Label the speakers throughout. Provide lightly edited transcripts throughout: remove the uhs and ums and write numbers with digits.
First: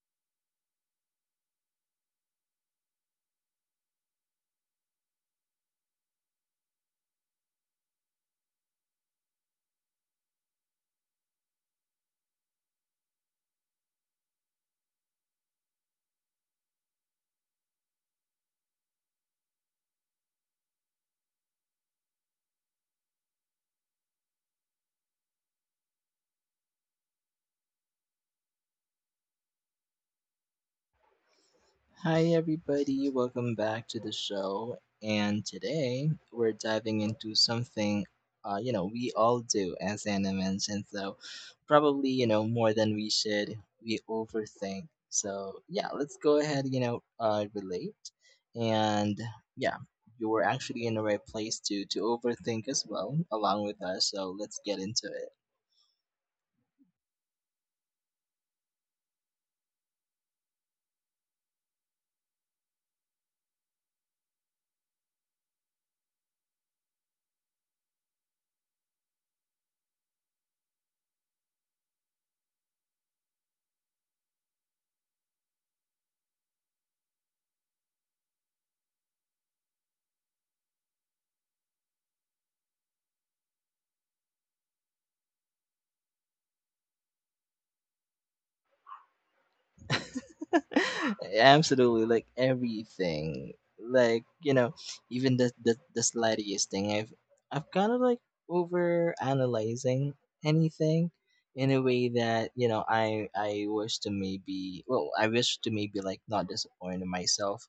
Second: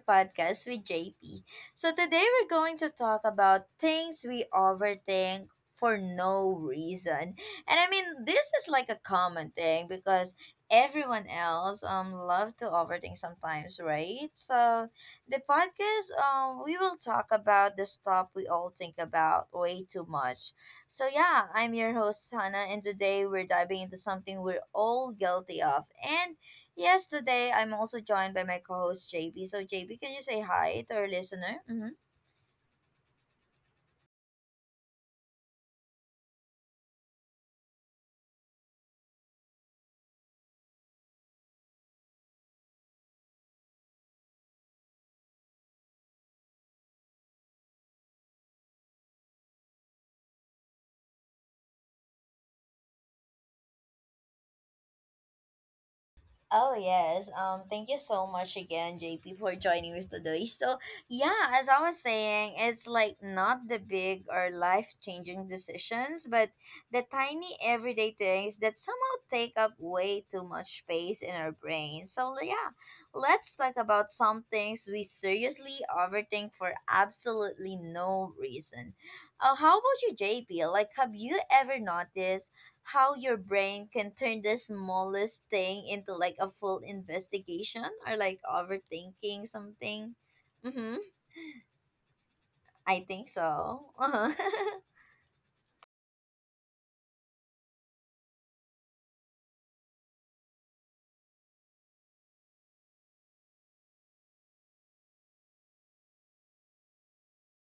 Speaker 1: podcast with JP. So today we're going to talk about things we overthink for no reason. And this is like a common thing because everyone else love to overthink sometimes, right? So the podcast we will talk about the stuff we all think about way too much. So yeah, I'm your host Hannah and today we're diving into something we're all guilty of. And yes, today I'm also joined by my co host JB. So, JB, can you say hi to our listener? Mm-hmm.
Speaker 2: Hi, everybody. Welcome back to the show. And today we're diving into something, we all do as animals, and so probably you know more than we should. We overthink. So yeah, let's go ahead. Relate, and yeah, you were actually in the right place to overthink as well, along with us. So let's get into it.
Speaker 1: Oh yes. Thank you so much again, JP, for joining me today. So yeah, as I was saying, it's like not the big or life changing decisions, but the tiny everyday things that somehow take up way too much space in our brain. Yeah, let's talk about some things we seriously overthink for absolutely no reason. How about you, JP? Like have you ever noticed how your brain can turn the smallest thing into like a full investigation or like overthinking something. Mm-hmm.
Speaker 2: Absolutely, like
Speaker 1: I think
Speaker 2: everything.
Speaker 1: so.
Speaker 2: Like, even the slightest thing. I've kind of like over analyzing anything in a way that, I wish to maybe well, I wish to maybe like not disappoint myself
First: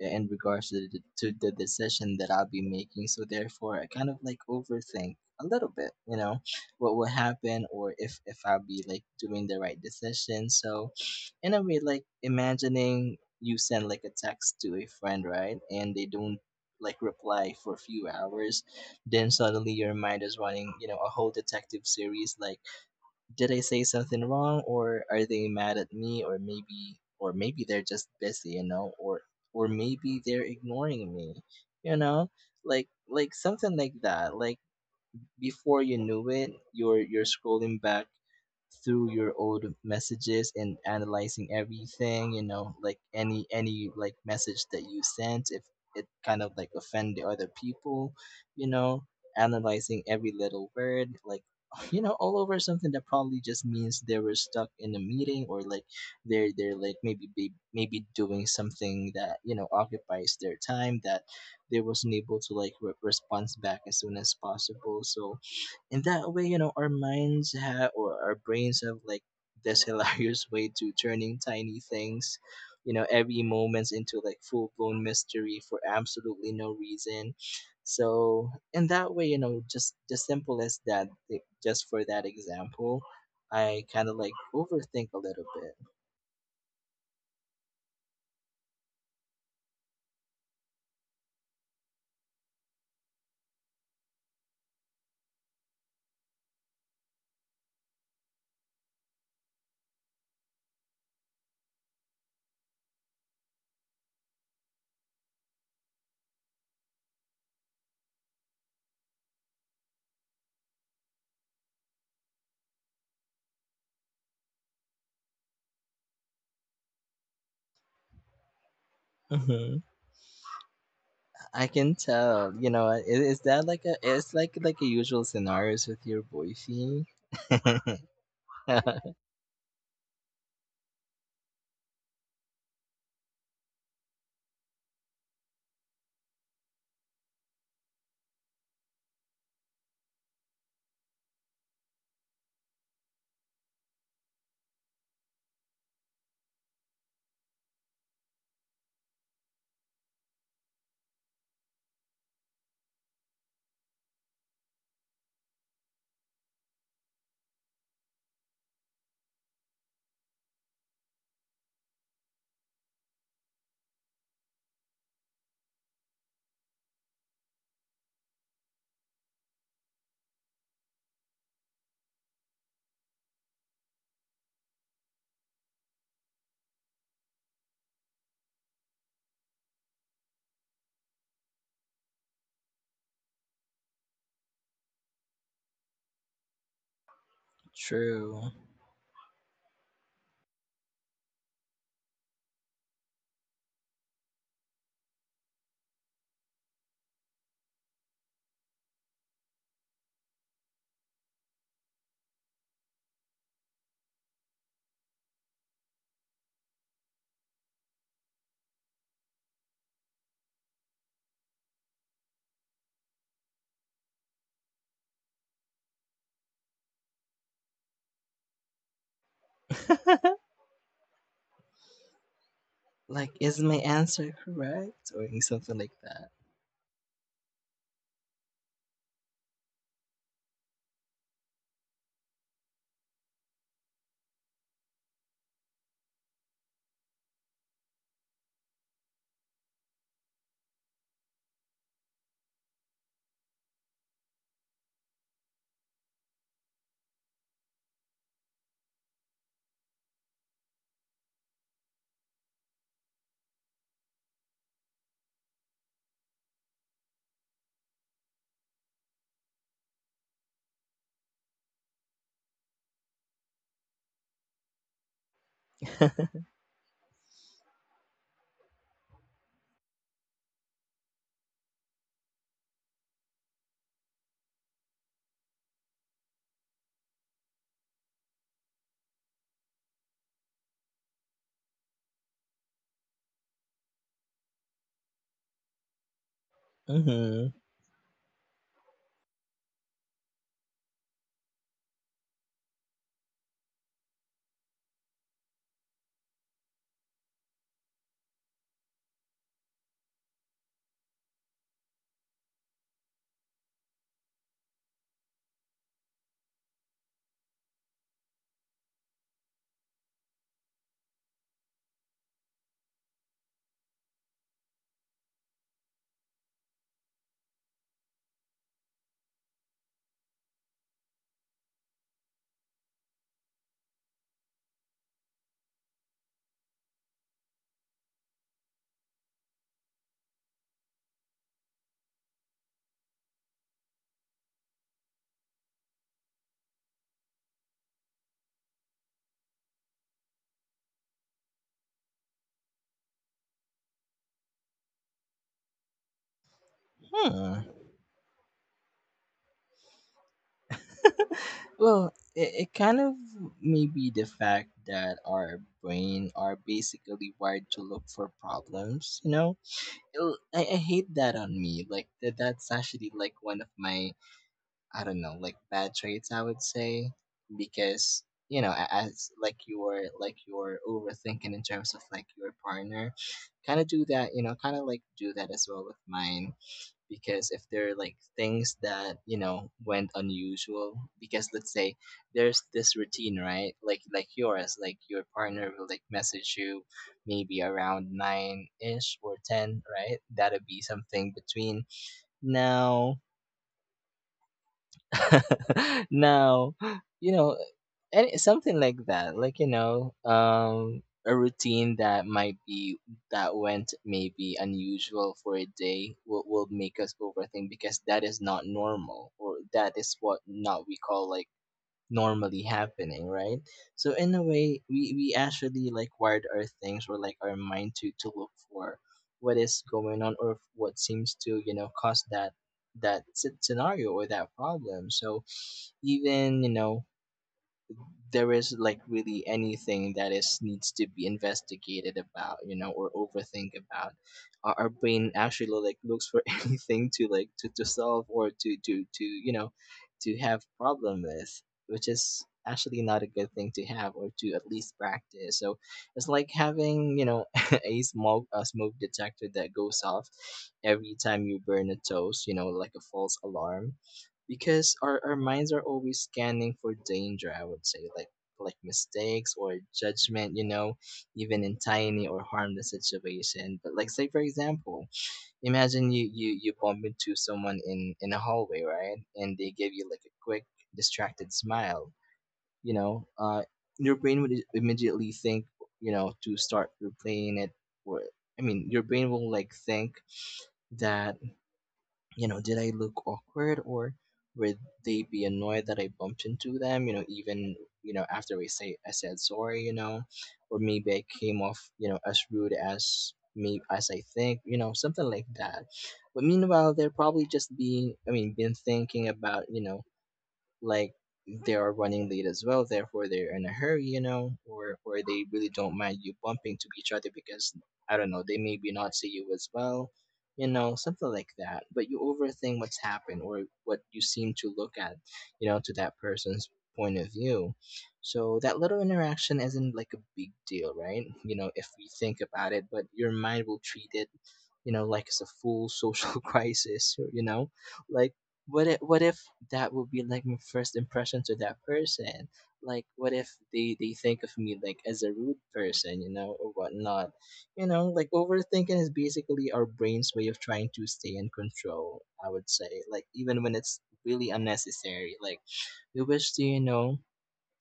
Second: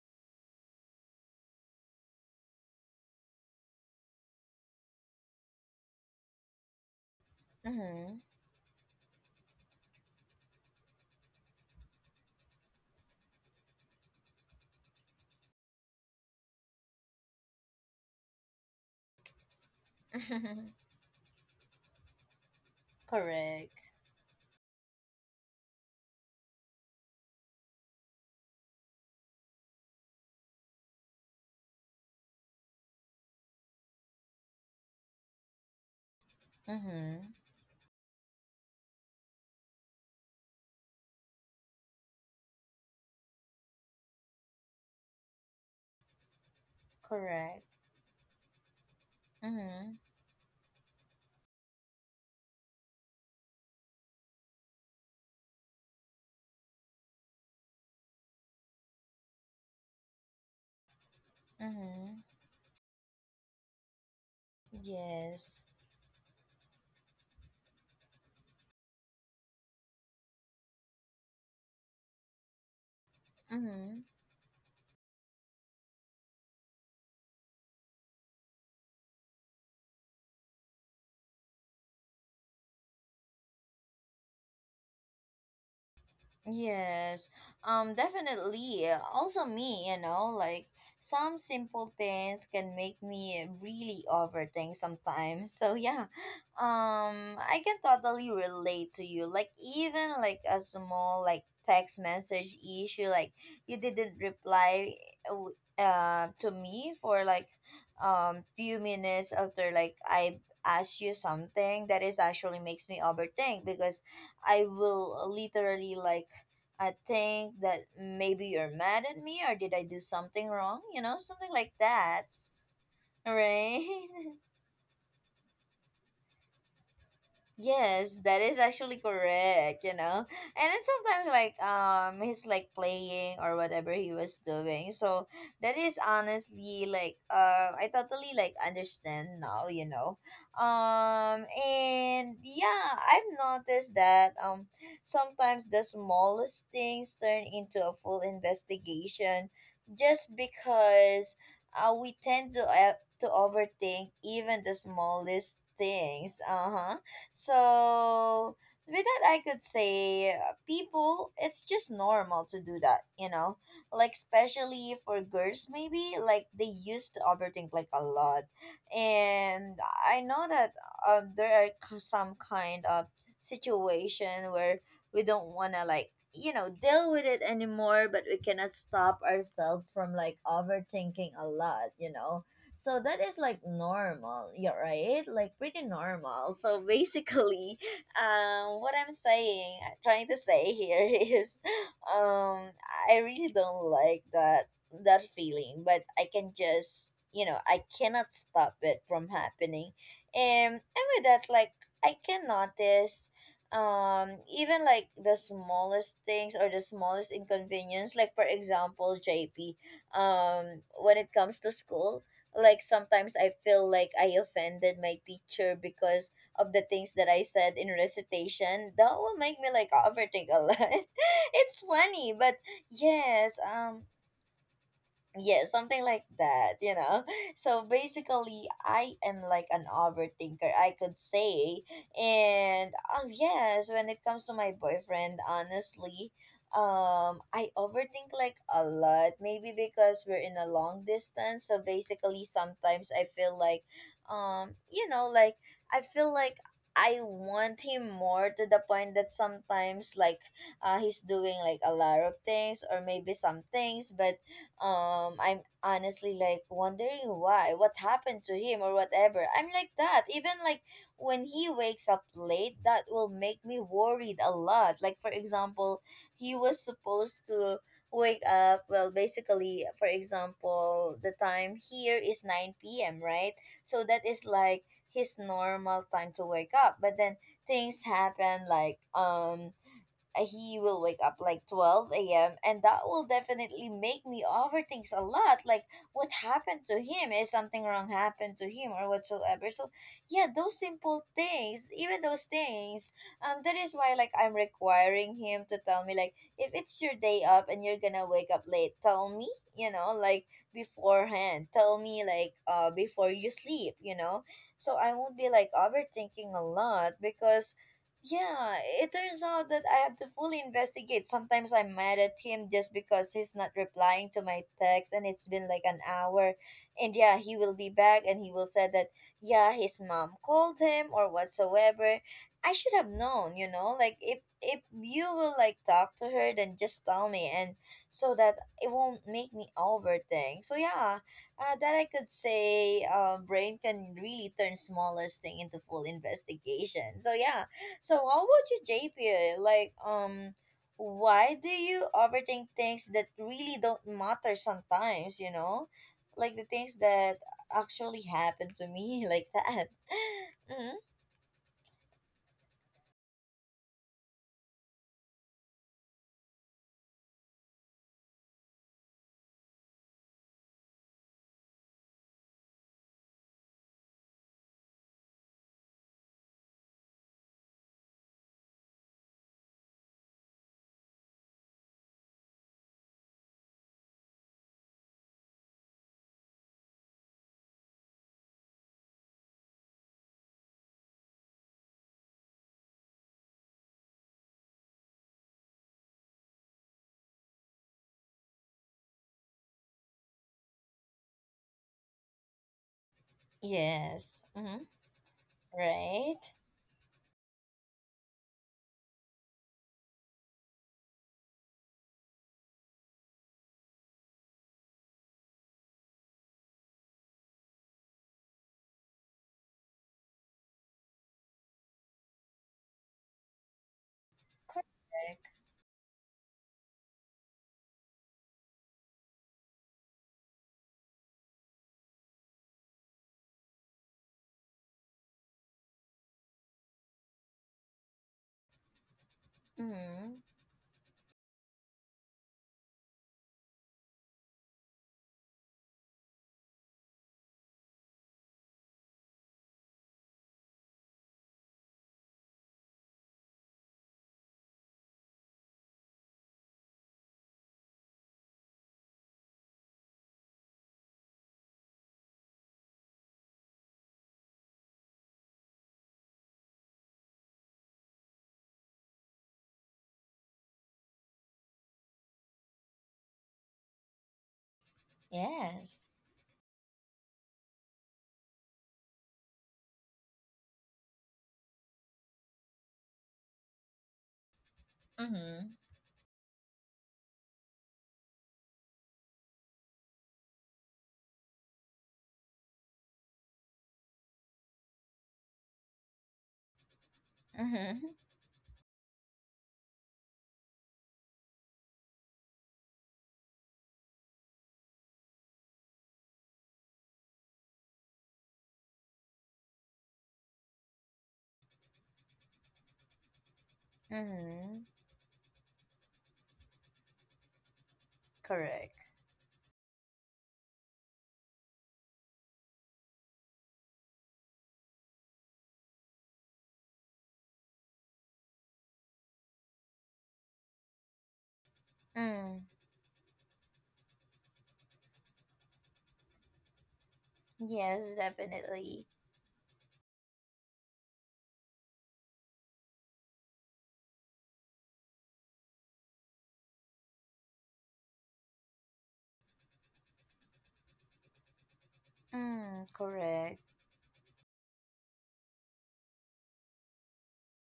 Speaker 2: in regards to the decision that I'll be making. So therefore, I kind of like overthink a little bit, what will happen or if
Speaker 1: Mm-hmm.
Speaker 2: if I'll be like doing the right decision. So in a way like imagining you send like a text to a friend, right, and they don't like reply for a few hours. Then suddenly your mind is running, a whole detective series like, did I
Speaker 1: Correct.
Speaker 2: say something wrong, or are they mad at me, or maybe they're just busy, or maybe they're ignoring me, you know like something like that. Like before you knew it, you're
Speaker 1: Mm-hmm.
Speaker 2: scrolling back through your old messages and analyzing everything, like any like message that you sent if it kind of like offend the other
Speaker 1: Correct.
Speaker 2: people, you know
Speaker 1: Mm-hmm.
Speaker 2: analyzing every little word, like, all over something that probably just means they were stuck in a meeting, or like they're like maybe doing something that, occupies their time, that they wasn't
Speaker 1: Mm-hmm.
Speaker 2: able to like respond back as soon as possible. So
Speaker 1: Yes.
Speaker 2: in that way, our minds have, or our brains have, like this hilarious way to turning tiny things, every moments
Speaker 1: Mm-hmm.
Speaker 2: into like full-blown mystery for absolutely no reason. So in that way, just the simple as that, like, just for that example, I kind of like overthink a little bit.
Speaker 1: Yes, definitely. Also, me, you know, like some simple things can make me really overthink sometimes. So yeah, I can totally relate to you. Like even like a small like text message issue, like you didn't reply, to me for like, few minutes after like I asked you something. That is actually makes me overthink because I will literally like I think that maybe you're mad at me or did
Speaker 2: Mm-hmm.
Speaker 1: I do something wrong? You know, something
Speaker 2: I
Speaker 1: like
Speaker 2: can
Speaker 1: that.
Speaker 2: tell. You know, is that like a?
Speaker 1: Right?
Speaker 2: It's like a usual scenarios with your boyfriend.
Speaker 1: Yes, that is actually correct, you know. And then sometimes like he's like playing or whatever he was doing. So that is honestly like I totally like understand now, you know. And yeah, I've noticed that sometimes the smallest things turn into a full investigation just because we tend to overthink even the smallest things. Uh-huh. So with that, I could say people, it's just normal to do that, you know, like especially for girls, maybe like they used to overthink like a lot, and I know that there are some kind of situation where we don't wanna like you know deal with it anymore, but we cannot stop ourselves from like overthinking a lot, you know, so that is like normal, yeah, right? Like pretty normal. So basically,
Speaker 2: True.
Speaker 1: what I'm saying, trying to say here is, um, I really don't like that that feeling, but I can just, you know, I cannot stop it from happening, and with that, like I can notice. Even like the smallest things or the smallest inconvenience, like for example, JP, when it comes to school like sometimes I feel like I offended my teacher because of the things that I said in recitation. That will make me like overthink a lot. It's funny, but
Speaker 2: Like,
Speaker 1: yes,
Speaker 2: is my answer correct or
Speaker 1: yeah,
Speaker 2: something like
Speaker 1: something like that, you know. So basically, I am like an overthinker, I could say. And oh yes, when it comes to my boyfriend, honestly, I overthink like a lot. Maybe because we're in a long distance, so basically sometimes I feel like, you know, like I feel like I want him more to the point that sometimes like he's doing like a lot of things or maybe some things, but I'm honestly like wondering why what happened to him or whatever. I'm like that even like when he wakes up late that will make me worried a lot. Like for example,
Speaker 2: that?
Speaker 1: he was supposed to wake up, well basically for example the time here is 9 p.m, right? So that is like his normal time to wake up, but then things happen like he will wake up like 12 a.m. and that will definitely make me overthink a lot. Like, what happened to him? Is
Speaker 2: Hmm.
Speaker 1: something wrong happened to him or whatsoever? So, yeah, those simple things, even those things, that is why like I'm requiring him to tell me like if it's your day up and you're gonna wake up late, tell me, you know, like beforehand. Tell me like before you sleep, you know, so I won't be like overthinking a lot because yeah, it turns out that I have to fully investigate. Sometimes I'm mad at him just because he's not replying to my text and it's been like an hour. And yeah, he will be back and he will say that yeah, his mom called him or whatsoever. I should have known, you know, like if you will like talk to her then just tell me and so that it won't make me overthink. So yeah, that I could say brain can really turn smallest thing into full investigation. So yeah, so how about you, JP? Like, why do you overthink things that really don't matter sometimes, you know? Like the things that
Speaker 2: Hmm.
Speaker 1: actually happen to me like that. Mm-hmm.
Speaker 2: Well, it kind of may be the fact that our brain are basically wired to look for problems, I hate that on me, like that's actually like one of my, I don't know, like bad traits, I would say, because, as like you're overthinking in terms of like your partner, kind of do that, you know, kind of like do that as well with mine, because if there are like things that, went unusual, because let's say there's this routine, right? Like, yours, like your partner will like message you maybe around nine ish or ten, right? That'll be something between now
Speaker 1: Yes. Mm-hmm. Right?
Speaker 2: now, you know, any, something like that, like, you know, a routine that might be, that went maybe unusual for a day, will make us overthink, because that is not normal, or that is what not we call like normally happening, right? So in a way, we
Speaker 1: Correct.
Speaker 2: actually like wired our things, or like our mind to look for what is going on, or what seems to, you know, cause that scenario or that problem. So even, there is like really anything that
Speaker 1: Mm-hmm.
Speaker 2: is needs to be investigated about, you know, or overthink about. Our brain actually looks for anything to like, to solve, or to, to have problem with, which is actually not a good thing to have, or to at least practice. So it's like having, you know, a smoke detector that goes off every time you burn a toast, you know, like a false alarm, because our minds are always scanning for danger, I would say, like mistakes or judgment, you know, even in tiny or harmless situation. But like, say for example, imagine
Speaker 1: Yes.
Speaker 2: you bump into someone in a hallway, right, and they give you like a quick distracted smile. you know uh your brain would immediately think,
Speaker 1: Mm-hmm.
Speaker 2: you know, to start replaying it. Or, I mean, your brain will like think that, you know, did I look awkward, or would they be annoyed that I bumped into them, you know, even,
Speaker 1: Mm-hmm.
Speaker 2: you know, after I say I said sorry, you know. Or maybe I came off, you know, as rude as me as I think, you know, something like that. But meanwhile they're probably just being, I mean, been thinking about, you know, like they are running late as well, therefore they're in a hurry, you know.
Speaker 1: Mm-hmm.
Speaker 2: Or they really don't mind you bumping to each other, because I don't know, they maybe
Speaker 1: Correct.
Speaker 2: not see you as well, you know, something like that. But you overthink what's happened, or what you seem to look at, you know, to that person's point of view. So that little interaction isn't like a big deal, right, you know, if we think
Speaker 1: Mm.
Speaker 2: about it, but your mind will treat it, you know, like it's a full social crisis, you know.
Speaker 1: Yes,
Speaker 2: Like, what if,
Speaker 1: definitely.
Speaker 2: what if that would be like my first impression to that person. Like, what if they think of me like as a rude person, you know, or whatnot. You know, like, overthinking is basically our brain's way of trying to stay in control, I would say,
Speaker 1: Mm.
Speaker 2: like even
Speaker 1: Correct.
Speaker 2: when it's really unnecessary. Like, we wish to, you know,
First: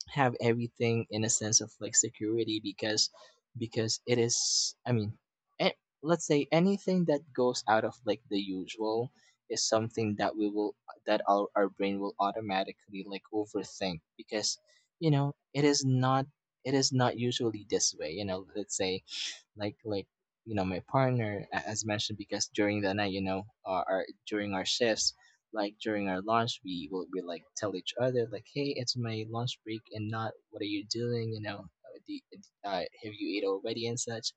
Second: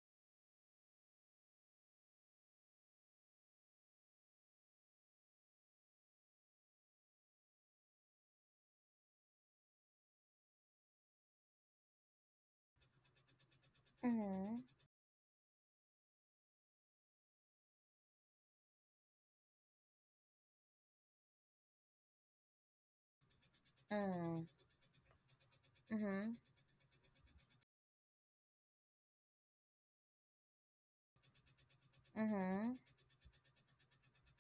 Speaker 2: have everything in a sense of like security, because it is, I mean, a- let's say anything that goes out of like the usual is something that we will, that our brain will automatically like overthink, because,
Speaker 1: Mm.
Speaker 2: you know, it is not usually this way, you know. Let's say, like you know, my partner, as mentioned, because during the night, you know, our
Speaker 1: Mm.
Speaker 2: during our shifts, like during our
Speaker 1: Mm-hmm.
Speaker 2: lunch, we like tell each other like, hey, it's my lunch break and not, what are you doing, you know,
Speaker 1: Mm-hmm.
Speaker 2: have you ate already and such.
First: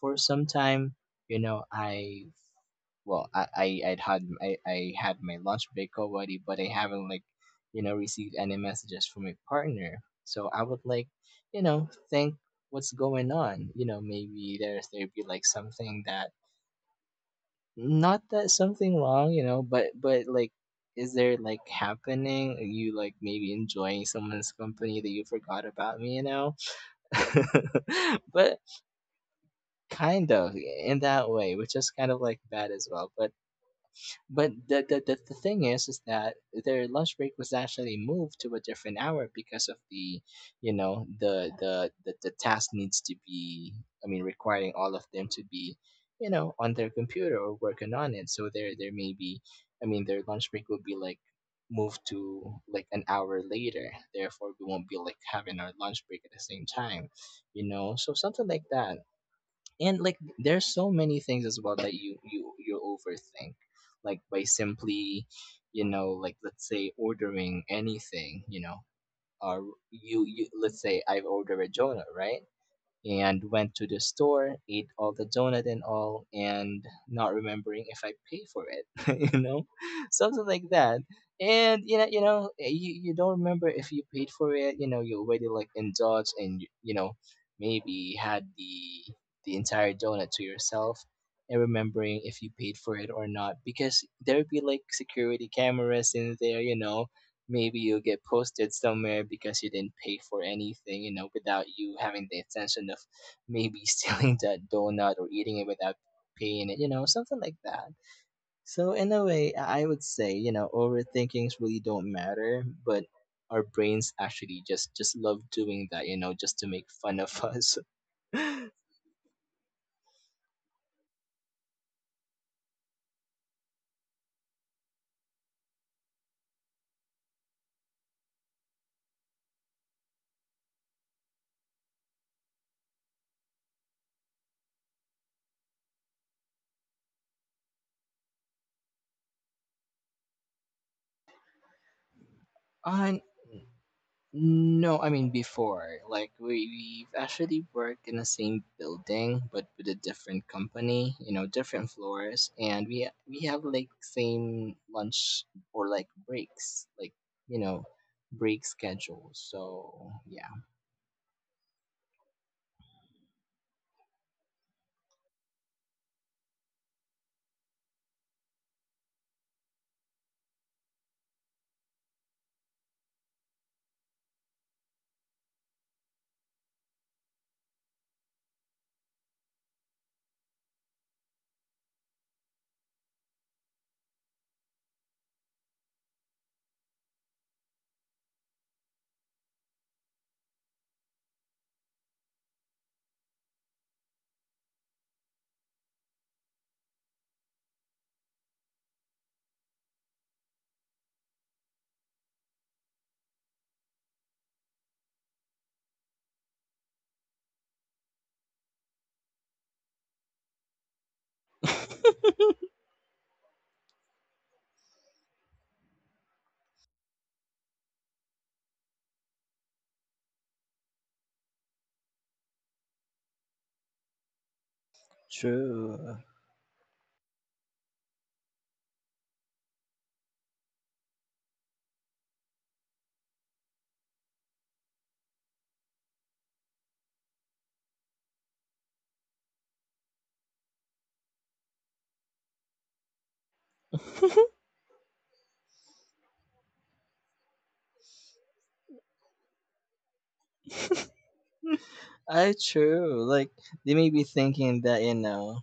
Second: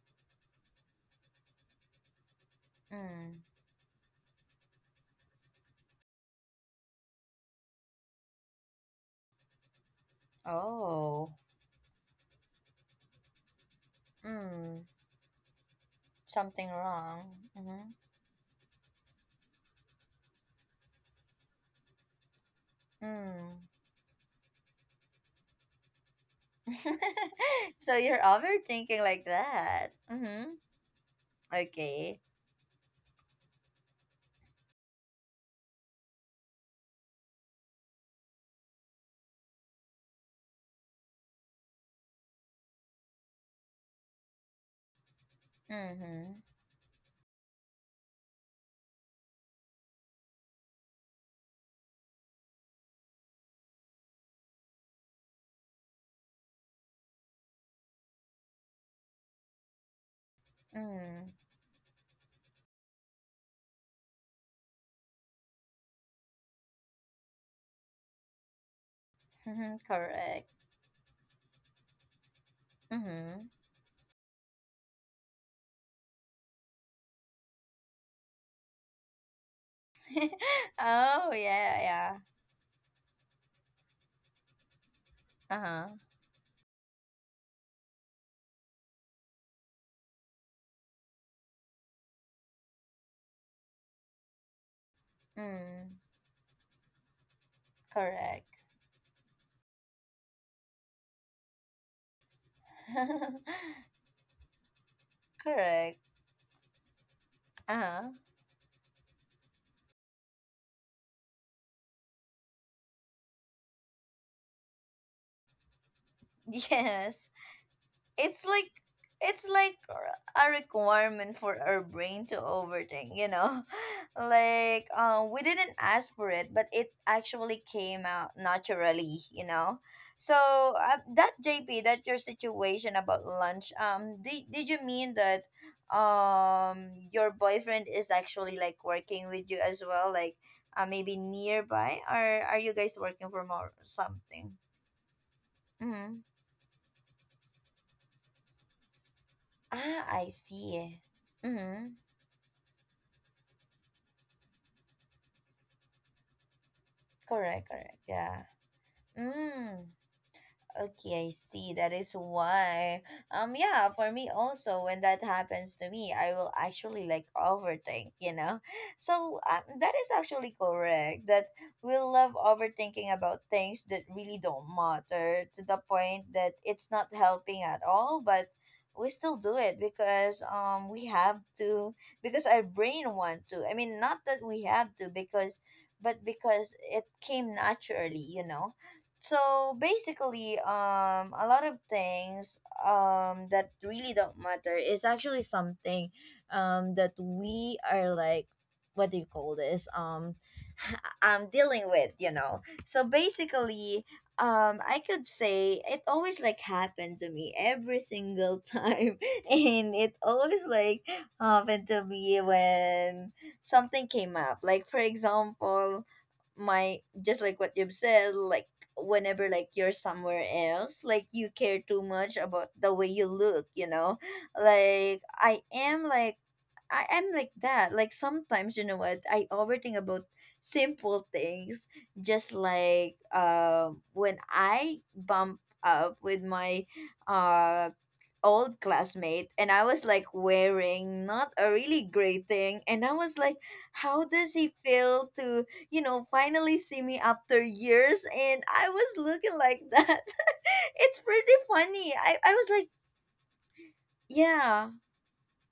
Speaker 2: For some time, you know, I, well,
Speaker 1: Mm.
Speaker 2: I had my lunch break already, but I haven't like, you know, received any messages from my partner. So I would like,
Speaker 1: Oh,
Speaker 2: you know, think, what's going on, you know, maybe
Speaker 1: mm,
Speaker 2: there'd be like something that,
Speaker 1: something wrong. Mm-hmm.
Speaker 2: not that something wrong, you know, but like, is there like happening, are you like maybe
Speaker 1: Mm.
Speaker 2: enjoying someone's company that you forgot about me, you know.
Speaker 1: So you're
Speaker 2: But
Speaker 1: overthinking like that.
Speaker 2: kind
Speaker 1: Mm-hmm.
Speaker 2: of in that way, which is kind of
Speaker 1: Okay.
Speaker 2: like bad as well. But the thing is that their lunch break was actually moved to a different hour because of the, you know, the task needs to be, I mean, requiring all of them to be, you
Speaker 1: Mm-hmm.
Speaker 2: know, on their computer or working on it. So there may be, I mean, their lunch break will be like moved to like an hour later. Therefore, we won't be like having our lunch break at the same time, you know, so something like that. And like, there's so many
Speaker 1: Mm.
Speaker 2: things as well that you overthink, like by simply, you know, like let's say ordering anything, you know. Or
Speaker 1: Mm-hmm.
Speaker 2: you
Speaker 1: Correct.
Speaker 2: let's say, I've ordered a jonah, right, and
Speaker 1: Mm-hmm.
Speaker 2: went to the store, ate all the donut and all, and not remembering if I pay for it, you know, something like that.
Speaker 1: Oh
Speaker 2: And
Speaker 1: yeah,
Speaker 2: you know,
Speaker 1: yeah.
Speaker 2: you don't remember if you paid for it. You know, you already like
Speaker 1: Uh-huh.
Speaker 2: indulged, and you know, maybe had the entire donut to yourself, and remembering if you paid for it or not, because there'd be like security
Speaker 1: Mm.
Speaker 2: cameras in there, you know. Maybe you'll get
Speaker 1: Correct.
Speaker 2: posted somewhere because you didn't pay for anything, you know, without you having the intention of maybe stealing that donut, or eating it without
Speaker 1: Correct.
Speaker 2: paying it, you know, something like that.
Speaker 1: Uh-huh.
Speaker 2: So, in a way, I would say, you know, overthinkings really don't matter, but our brains actually just love doing that, you know, just to make fun
Speaker 1: Yes.
Speaker 2: of us.
Speaker 1: it's like it's like a requirement for our brain to overthink, you know. Like we didn't ask for it but it actually came out naturally, you know. So that JP, that your situation about lunch, did you mean that your boyfriend is actually like working with you as well, like maybe nearby, or are you guys
Speaker 2: on
Speaker 1: working from or something?
Speaker 2: No, I mean before.
Speaker 1: Mm-hmm.
Speaker 2: Like we've actually worked in the same building, but with a
Speaker 1: Ah, I
Speaker 2: different
Speaker 1: see.
Speaker 2: company. You know, different
Speaker 1: Mm-hmm.
Speaker 2: floors, and we have like same lunch, or like breaks, like, you
Speaker 1: Correct,
Speaker 2: know,
Speaker 1: correct. Yeah.
Speaker 2: break schedules.
Speaker 1: Mm.
Speaker 2: So yeah,
Speaker 1: Okay, I see. That is why. Yeah, for me also, when that happens to me, I will actually like overthink, you know? So that is actually correct that we love overthinking about things that really don't matter to the point that it's not helping at all, but we still do it because we have to because our brain want to. I mean, not that we have to because, but because it came naturally, you know? So basically a lot of things that really don't matter is actually something that we are like, what do you call this, I'm dealing with, you know. So basically I could say it always like happened to me every single time and it always like happened to me when something came up, like for example, my, just like what you've said, like whenever like you're somewhere else like you care too much about the way you look, you know. like i am
Speaker 2: true.
Speaker 1: like I am like that. Like sometimes, you know what I overthink about? Simple things. Just like when I bump up with my uh old classmate and I was like wearing not a really great thing and I was like, how does he feel to you know finally see me after years and I was looking like that. It's pretty funny. I
Speaker 2: I
Speaker 1: was like,
Speaker 2: true. Like they may be
Speaker 1: yeah,
Speaker 2: thinking that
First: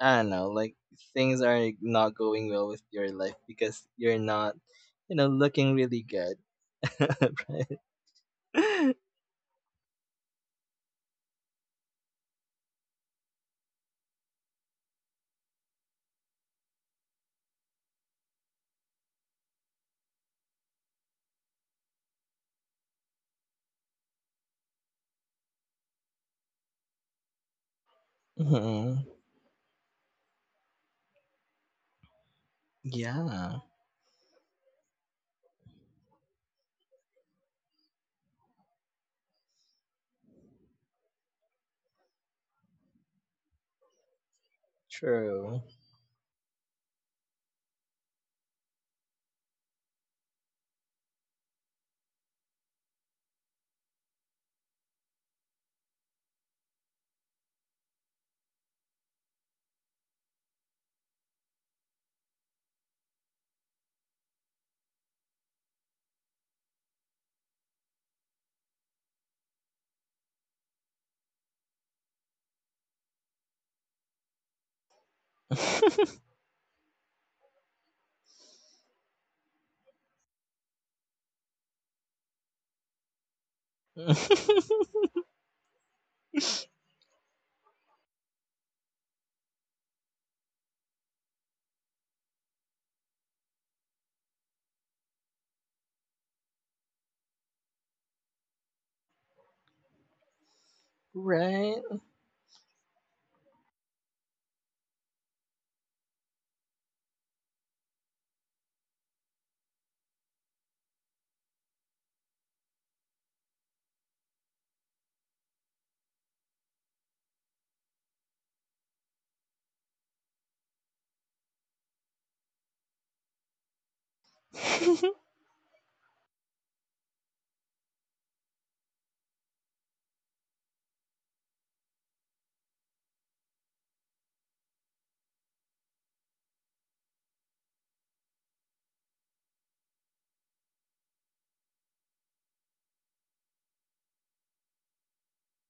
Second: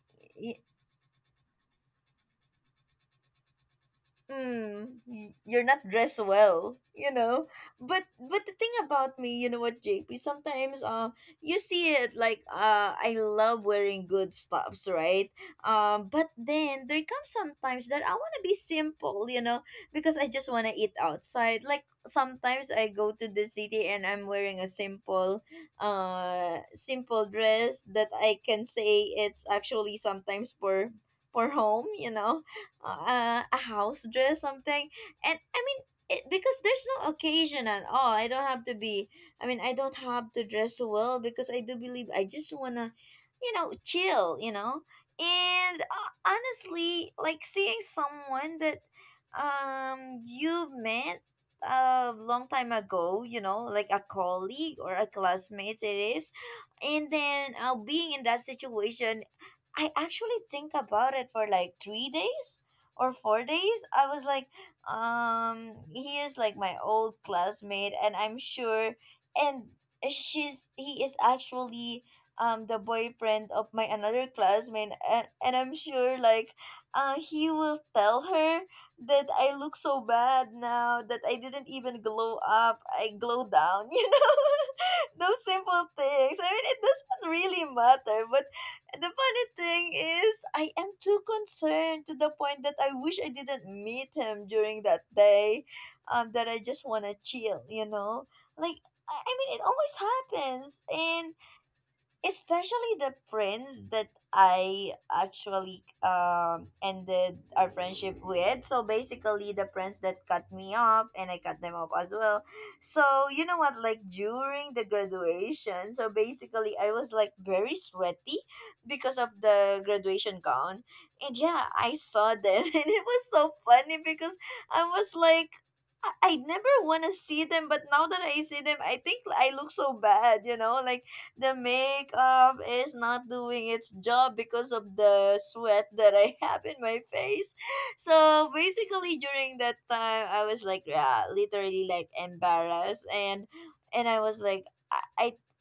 Speaker 2: I don't know, like things are not going well with your life because you're not, you know,
Speaker 1: you're
Speaker 2: looking
Speaker 1: not
Speaker 2: really
Speaker 1: dressed
Speaker 2: good,
Speaker 1: well, you know.
Speaker 2: right?
Speaker 1: But the thing about me, you know what, JP, sometimes, you see it like I love wearing good stuffs, right? But then there comes sometimes that I want to be simple, you know, because I just want to eat outside. Like sometimes I go to the city and I'm wearing a simple simple dress that I can
Speaker 2: Mhm.
Speaker 1: say it's actually sometimes for home, you know,
Speaker 2: Yeah,
Speaker 1: a house dress something. And I mean, it, because there's no occasion at all, I don't have to be, I mean I don't have to dress well because I do believe I just wanna you know chill, you know.
Speaker 2: true.
Speaker 1: And honestly like seeing someone that you met a long time ago, you know, like a colleague or a classmate, it is. And then being in that situation, I actually think about it for like 3 days or 4 days. I was like, he is like my old classmate, and I'm sure, and she's he is actually the boyfriend of my another classmate, and I'm sure like, he will tell her that I look so bad now that I didn't even glow up. I glow down, you know, those simple things. I mean, it doesn't really matter. But the funny thing is, I am too concerned to the point that I wish I didn't meet him during that day. That I just wanna chill. You know, like, I mean, it always happens, and
Speaker 2: Right?
Speaker 1: especially the friends that I actually ended our friendship with. So basically, the friends that cut me off and I cut them off as well. So you know what? Like during the graduation, so basically I was like very sweaty because of the graduation gown, and yeah, I saw them and it was so funny because I was like. I never want to see them, but now that I see them, I think I look so bad, you know? Like, the makeup is not doing its job because of the sweat that I have in my face. So basically during that time I was like yeah, literally like embarrassed and I was like I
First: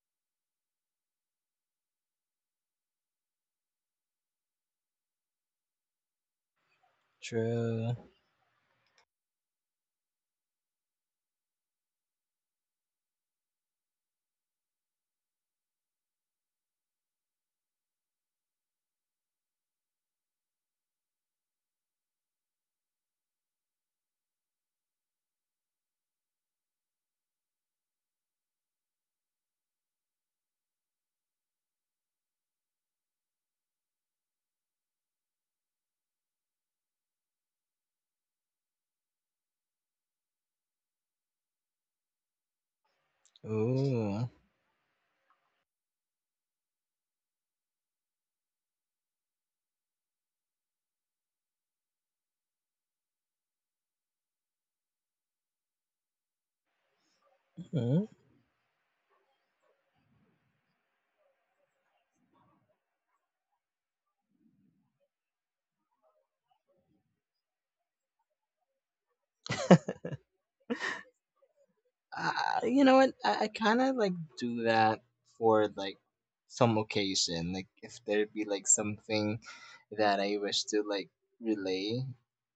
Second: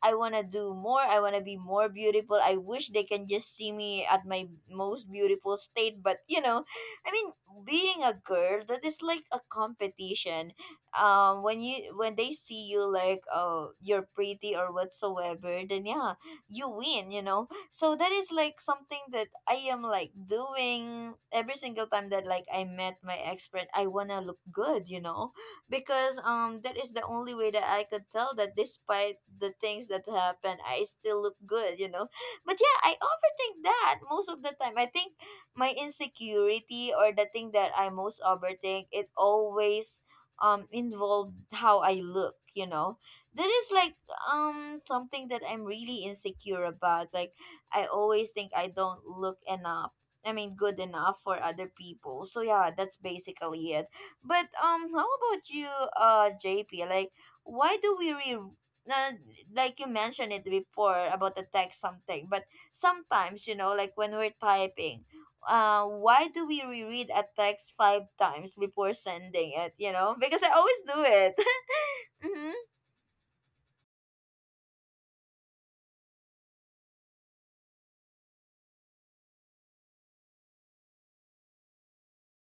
Speaker 1: I wanna do more, I wanna be more beautiful. I wish they can just see me at my most beautiful state, but you know, I mean
Speaker 2: True.
Speaker 1: being a girl that is like a competition when you when they see you like you're pretty or whatsoever, then yeah, you win, you know. So that is like something that I am like doing every single time, that like I met my expert, I wanna look good, you know. Because that is the only way that I could tell that despite the things that happen, I still look good, you know. But yeah, I overthink that most of the time. I think my insecurity or the thing that I most overthink, it always involved how I look, you know. That is like
Speaker 2: Ooh.
Speaker 1: something that I'm really insecure about. Like I always think I don't look enough. I mean good enough for other people. So yeah, that's basically it. But how about you, JP? Like why do
Speaker 2: Mhm.
Speaker 1: we re uh, like you mentioned it before about the text something, but sometimes, you know, like when we're typing, why do we reread a text five times before sending it? You know, because I always do it.
Speaker 2: Uh, you know what? I kind of like do that for like some occasion. Like if there be like something that I wish to like relay,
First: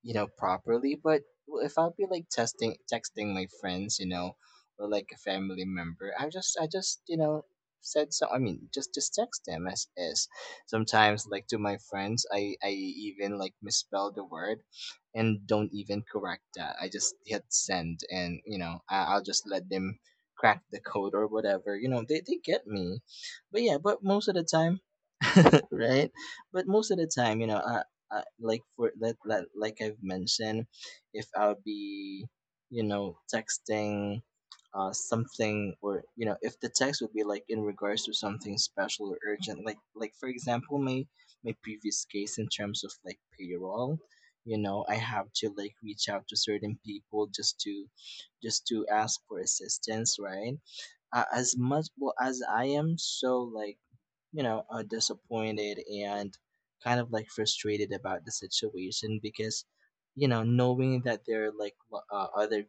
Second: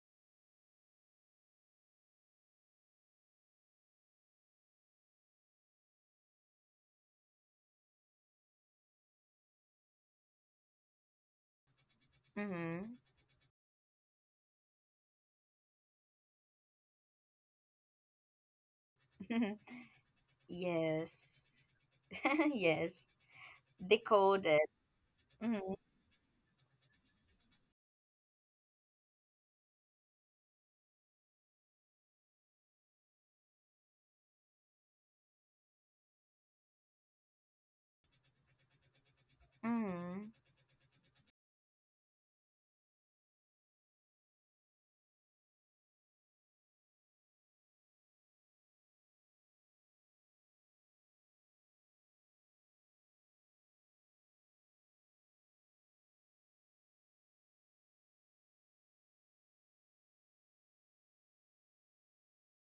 Speaker 2: you know, properly. But if I'll be like testing texting my friends, or like a family member, I just said so. I mean, just text them as is. Sometimes like to my friends, I
Speaker 1: Mm-hmm.
Speaker 2: even like misspell the word and don't even correct that. I just hit send and, I'll just
Speaker 1: Mm-hmm.
Speaker 2: let them crack the code or
Speaker 1: Yes.
Speaker 2: whatever. They get me.
Speaker 1: Yes.
Speaker 2: But yeah, but most of the
Speaker 1: Decode it.
Speaker 2: time,
Speaker 1: Mm-hmm.
Speaker 2: right? But most of the time, I like for that, like I've mentioned, if I'll be, texting something, or if the text would be like in regards to something special or urgent, like for
Speaker 1: Mm-hmm.
Speaker 2: example my previous case in terms of like payroll. You know, I have to like reach out to certain people just to ask for assistance, right? As much, well, as I am so like, disappointed and kind of like frustrated about the situation, because knowing that there are like other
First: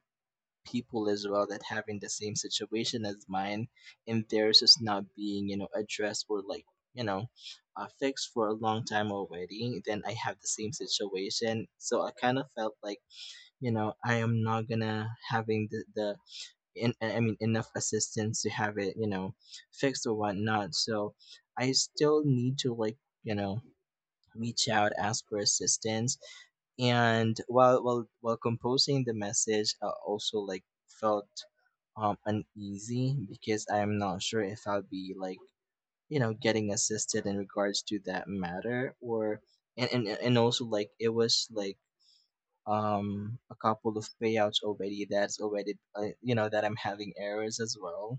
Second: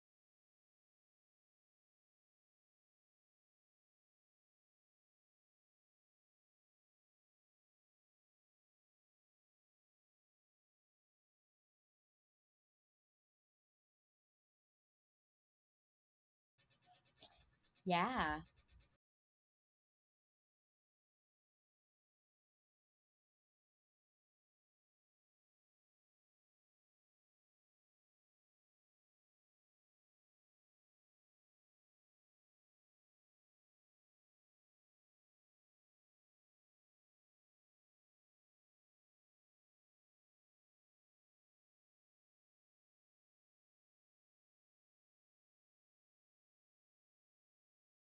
Speaker 2: people as well that having the same situation as mine, and theirs is not being addressed, or like you know fixed for a long time already. Then I have the same situation, so I kind of felt like, I am not gonna having the in I mean enough
Speaker 1: Yeah.
Speaker 2: assistance to have it, fixed or whatnot. So I still need to like you know reach out, ask for assistance, and while composing the message, I also like felt uneasy, because I'm not sure if I'll be like getting assisted in regards to that matter. Or and also like it was like a couple of payouts already that's already, that I'm having errors as well,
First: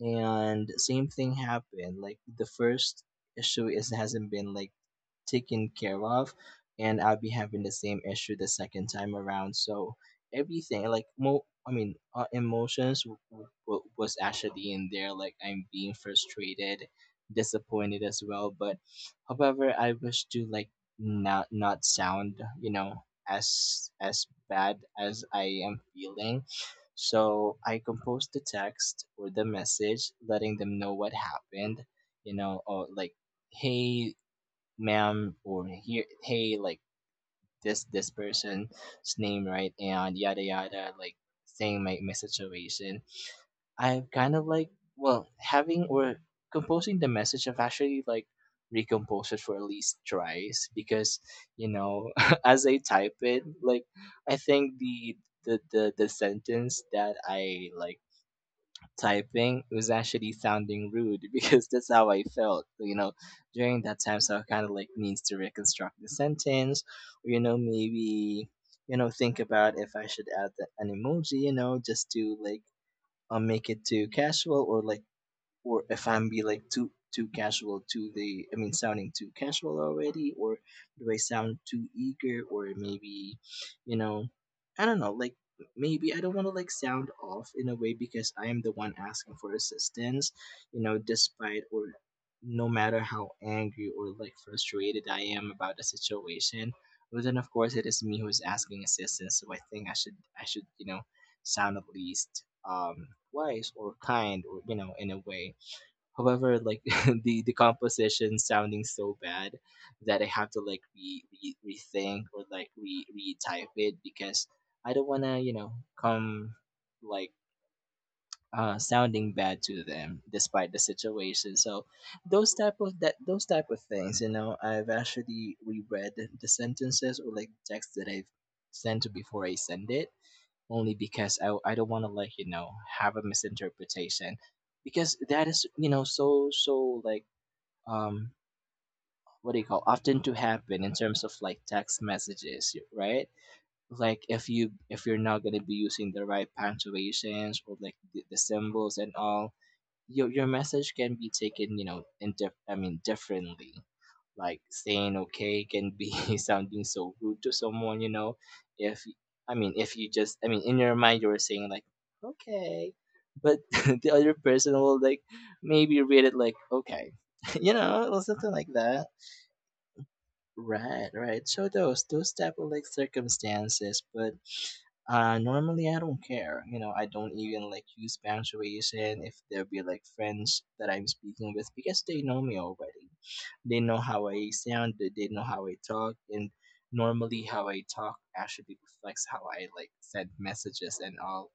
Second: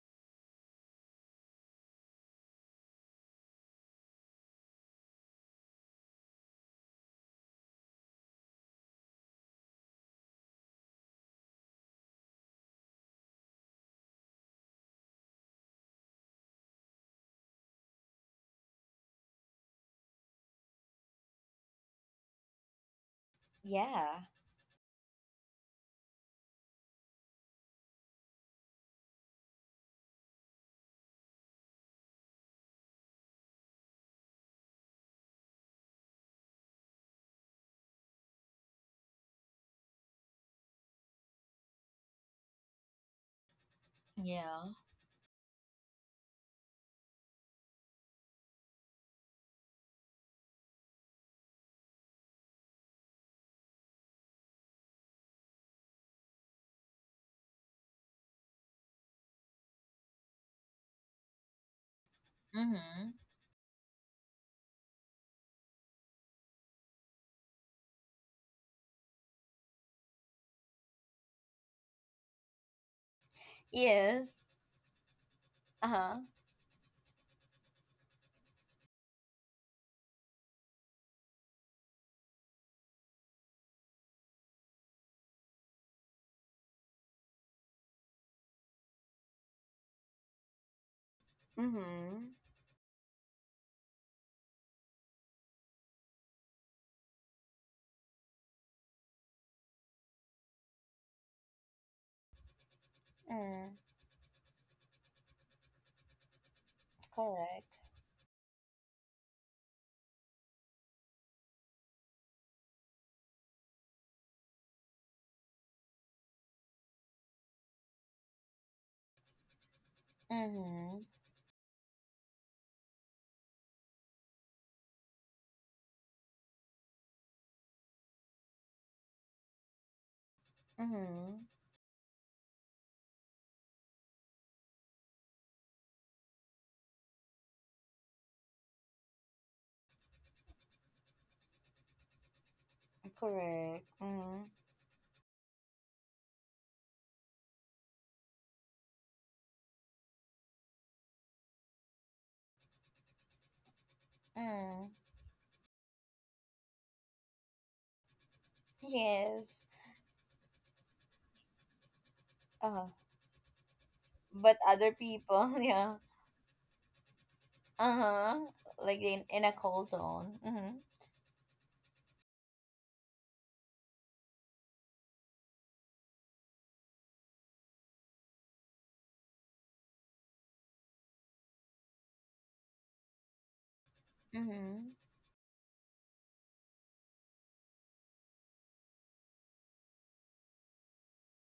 Speaker 2: and same thing happened. Like the first issue is hasn't been like taken care of, and I'll be having the same issue the second time around. So everything like mo I mean, emotions was actually in there, like I'm being frustrated, disappointed as well. But however, I wish to like not sound, you know as
Speaker 1: Yeah.
Speaker 2: as bad as I am feeling. So I composed the text or the message, letting them know what happened, or like, hey, ma'am, or hey, like this person's name, right, and yada yada, like saying my situation. I've kind of like,
Speaker 1: Yeah.
Speaker 2: well, having or composing the message, I've actually like recomposed it for at least twice, because you know as I type it, like, I think the sentence that I like typing, it was actually sounding rude, because that's how I felt.
Speaker 1: Mm-hmm.
Speaker 2: During that time. So I kind of like needs to reconstruct the sentence, or maybe think about if I should add an emoji, just to like, make it too
Speaker 1: Yes.
Speaker 2: casual, or like, or
Speaker 1: Uh
Speaker 2: if
Speaker 1: huh.
Speaker 2: I'm be like too casual to the I mean, sounding too casual already, or do I sound too eager? Or maybe, you know I don't know, like, maybe I don't want to like sound off in a way, because I am the one asking for assistance, despite, or
Speaker 1: Mm-hmm.
Speaker 2: no matter how angry or like frustrated I am about the situation. But then of course it is me who is asking assistance, so I think I should, sound at least wise
Speaker 1: Mm.
Speaker 2: or kind, or in a way. However, like the
Speaker 1: Correct.
Speaker 2: composition sounding so bad that I have to like re, re rethink or like re retype it, because I don't wanna, come like, sounding bad to them despite the
Speaker 1: Mm-hmm.
Speaker 2: situation. So those type of that those type of things, I've actually reread the sentences, or like text that I've sent, before I send it. Only because
Speaker 1: Mm-hmm.
Speaker 2: I don't want to like, have a misinterpretation, because that is, so like, um what do you call, often to happen in terms of like text messages, right?
Speaker 1: Correct.
Speaker 2: Like
Speaker 1: Mm-hmm.
Speaker 2: if you're not going to be using the right punctuations, or like the symbols and all, your message can be taken, in I mean, differently. Like
Speaker 1: Mm.
Speaker 2: saying okay can be sounding so rude to someone, if, I
Speaker 1: Yes.
Speaker 2: mean, if you just, I mean, in your mind you're saying like,
Speaker 1: Uh.
Speaker 2: okay. But the other
Speaker 1: But
Speaker 2: person
Speaker 1: other
Speaker 2: will like
Speaker 1: people, yeah.
Speaker 2: maybe read it like, okay, or
Speaker 1: Uh-huh.
Speaker 2: something like
Speaker 1: Like
Speaker 2: that.
Speaker 1: in a cold zone. Mm-hmm.
Speaker 2: Right, right. So those type of like circumstances. But normally I don't care. I don't even like use punctuation if there be like friends that I'm speaking with, because they know me already. They know how I
Speaker 1: Mm-hmm.
Speaker 2: sound, they know how I talk, and normally how I talk actually reflects how I like send messages and all.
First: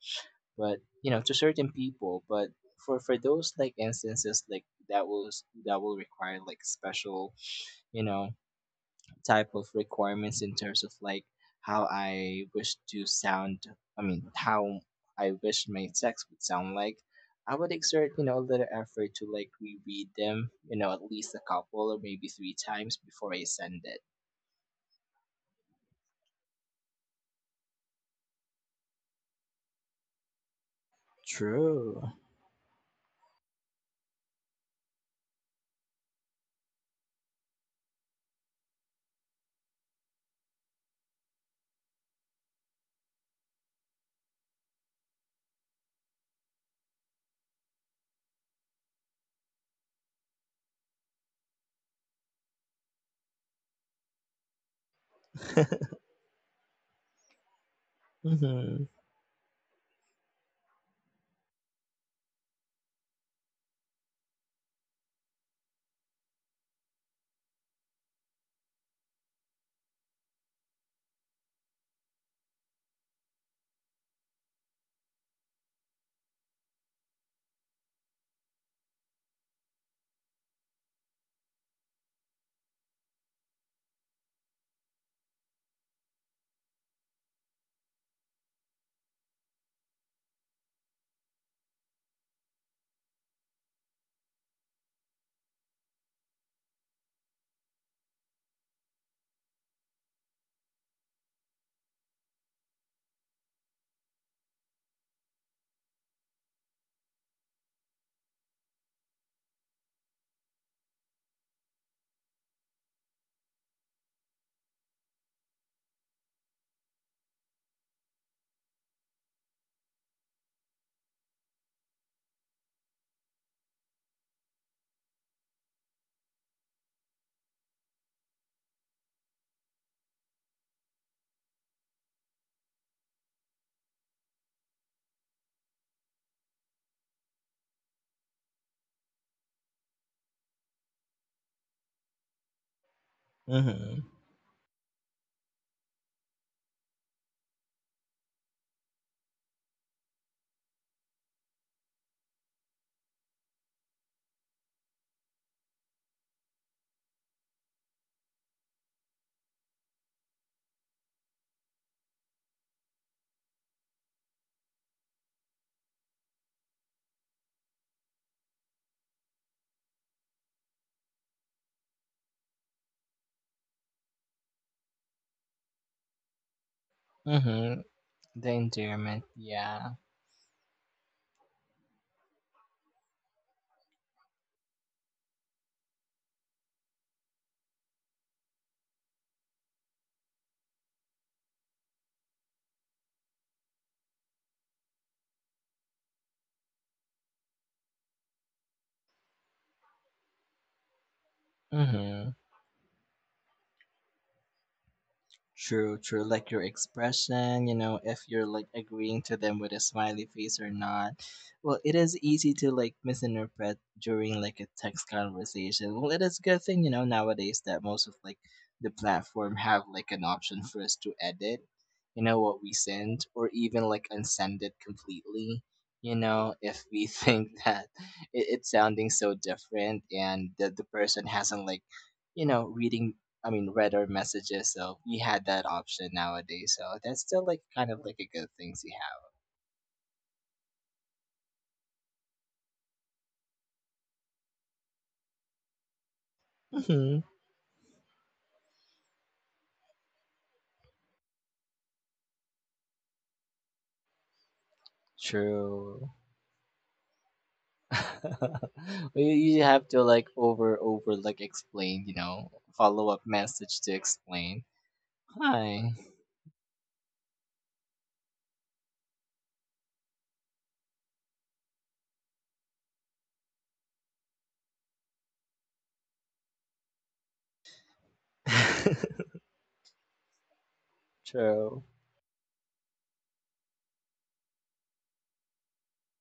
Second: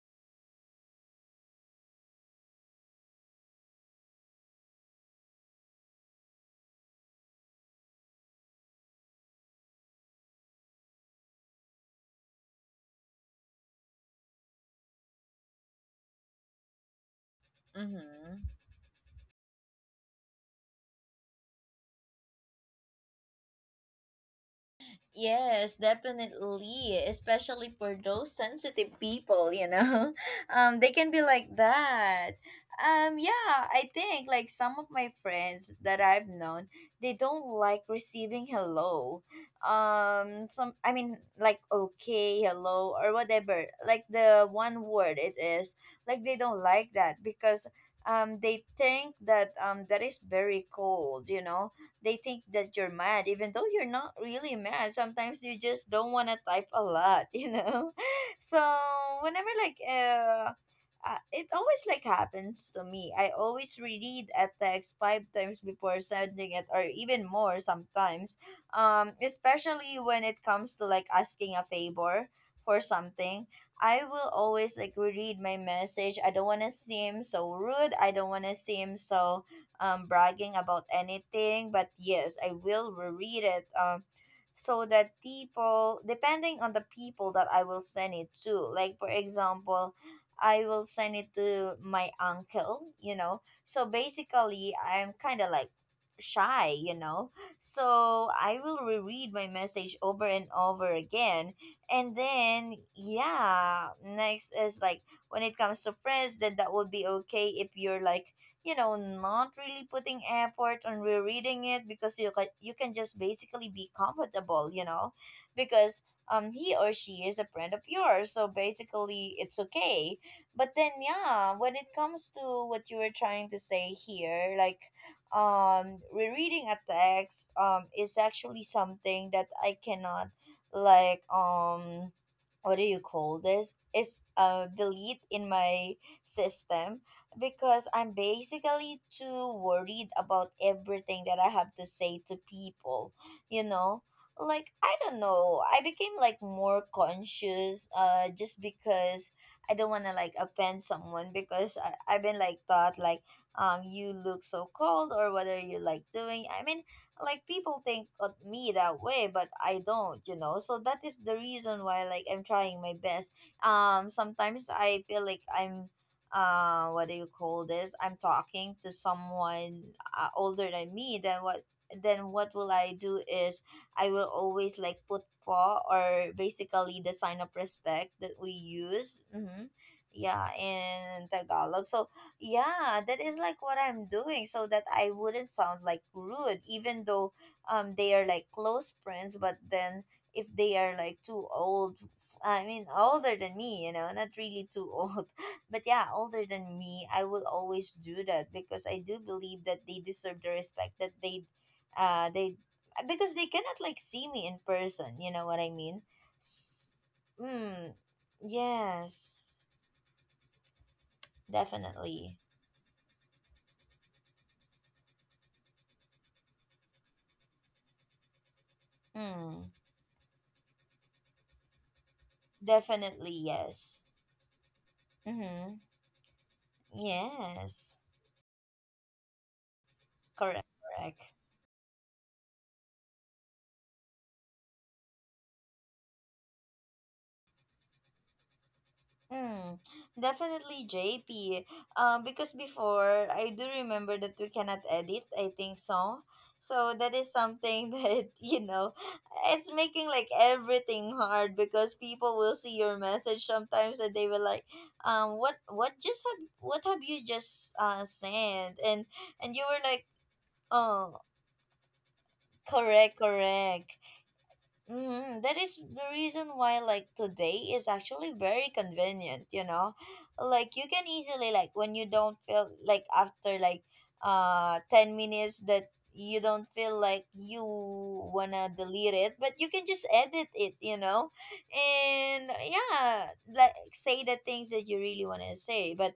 Speaker 2: But to certain people. But for those like instances, like that will require like special, you know type of requirements in terms of like how I wish to sound, I mean, how I wish my text would sound like, I would exert, a
Speaker 1: Mm-hmm.
Speaker 2: little effort to like reread them, at least a couple or maybe three times before I send it.
Speaker 1: Yes, definitely. Especially for those sensitive people, you know. They can be like
Speaker 2: True.
Speaker 1: that. Yeah, I think like some of my friends that I've known, they don't like receiving hello. Some I mean like okay, hello or whatever. Like the one word it is. Like they don't like that because they think that that is very cold, you know, they think that you're mad even though you're not really mad, sometimes you just don't want to type a lot you know. So
Speaker 2: Mm-hmm.
Speaker 1: whenever like it always like happens to me. I always reread a text five times before sending it, or even more sometimes. Especially when it comes to like asking a favor for something, I will always like reread my message. I don't want to seem so rude. I don't want to seem so bragging about anything, but yes, I will reread it, so that people, depending on the people that I will send it to, like for example, I will send it to my uncle, you know. So basically, I'm kind of like shy, you know. So I will reread my message over and over again. And then, yeah, next is like when it comes to friends, then that would be okay if you're like, you know, not really putting effort on rereading it, because you can just basically be comfortable, you know, because he or she is a friend of yours, so basically it's okay. But then yeah, when it comes to what you were trying to say here, like rereading a text is actually something that I cannot like what do you call this? It's delete in my system because I'm basically too worried about everything that I have to say to people, you know?
Speaker 2: Mm-hmm.
Speaker 1: Like I don't know, I became like more conscious just because I don't want to like offend someone, because I've been like thought like you look so cold or what are you like doing? I mean, like people think of me that way, but I don't, you know. So that is the reason why like I'm trying my best. Sometimes I feel like I'm what do you call this, I'm talking to someone older than me, then what will I do is, I will always like put paw, or basically the sign of
Speaker 2: Mm-hmm.
Speaker 1: respect that
Speaker 2: The
Speaker 1: we
Speaker 2: endearment,
Speaker 1: use. Mm-hmm.
Speaker 2: yeah.
Speaker 1: Yeah, in Tagalog. So yeah, that is like what I'm doing, so that I wouldn't sound like rude even though they are like close friends. But then if they are like too old, I mean, older than me, you know, not really too old, but yeah, older than me, I will always do that because I do believe that they deserve the respect that they,
Speaker 2: Mm-hmm.
Speaker 1: uh, they, because they cannot like see me in person. You know what I
Speaker 2: True,
Speaker 1: mean?
Speaker 2: true. Like your
Speaker 1: S-
Speaker 2: expression,
Speaker 1: Mm,
Speaker 2: if you're like agreeing to
Speaker 1: yes,
Speaker 2: them with a smiley face or not. Well, it is
Speaker 1: definitely.
Speaker 2: easy to like misinterpret during like a text conversation. Well, it is a good thing, nowadays that most of like the platform
Speaker 1: Mm,
Speaker 2: have like an option for us to edit, what we send,
Speaker 1: definitely
Speaker 2: or even
Speaker 1: yes.
Speaker 2: like unsend it completely.
Speaker 1: Mm-hmm.
Speaker 2: If we think that
Speaker 1: Yes,
Speaker 2: it's sounding so different, and
Speaker 1: correct,
Speaker 2: that the person
Speaker 1: correct.
Speaker 2: hasn't like, reading, I mean, read our messages. So we had that option nowadays. So that's still like kind of like a good thing
Speaker 1: Mm, definitely, JP. Because before, I do remember that we cannot edit, I think so.
Speaker 2: to have.
Speaker 1: So
Speaker 2: Hmm.
Speaker 1: that is something that, you know, it's making like everything hard because people will see your message sometimes and they will like, what
Speaker 2: True.
Speaker 1: just have what have you just sent?
Speaker 2: you
Speaker 1: And
Speaker 2: you
Speaker 1: you were
Speaker 2: have to
Speaker 1: like,
Speaker 2: like over
Speaker 1: oh,
Speaker 2: like explain, follow up
Speaker 1: correct,
Speaker 2: message to
Speaker 1: correct.
Speaker 2: explain.
Speaker 1: Mm, that is
Speaker 2: Hi.
Speaker 1: the reason why like today is actually very convenient, you know? Like you can easily like when you don't feel like after like 10 minutes that you don't feel like you wanna delete it, but you can just edit it, you know?
Speaker 2: True.
Speaker 1: And yeah, like say the things that you really wanna say, but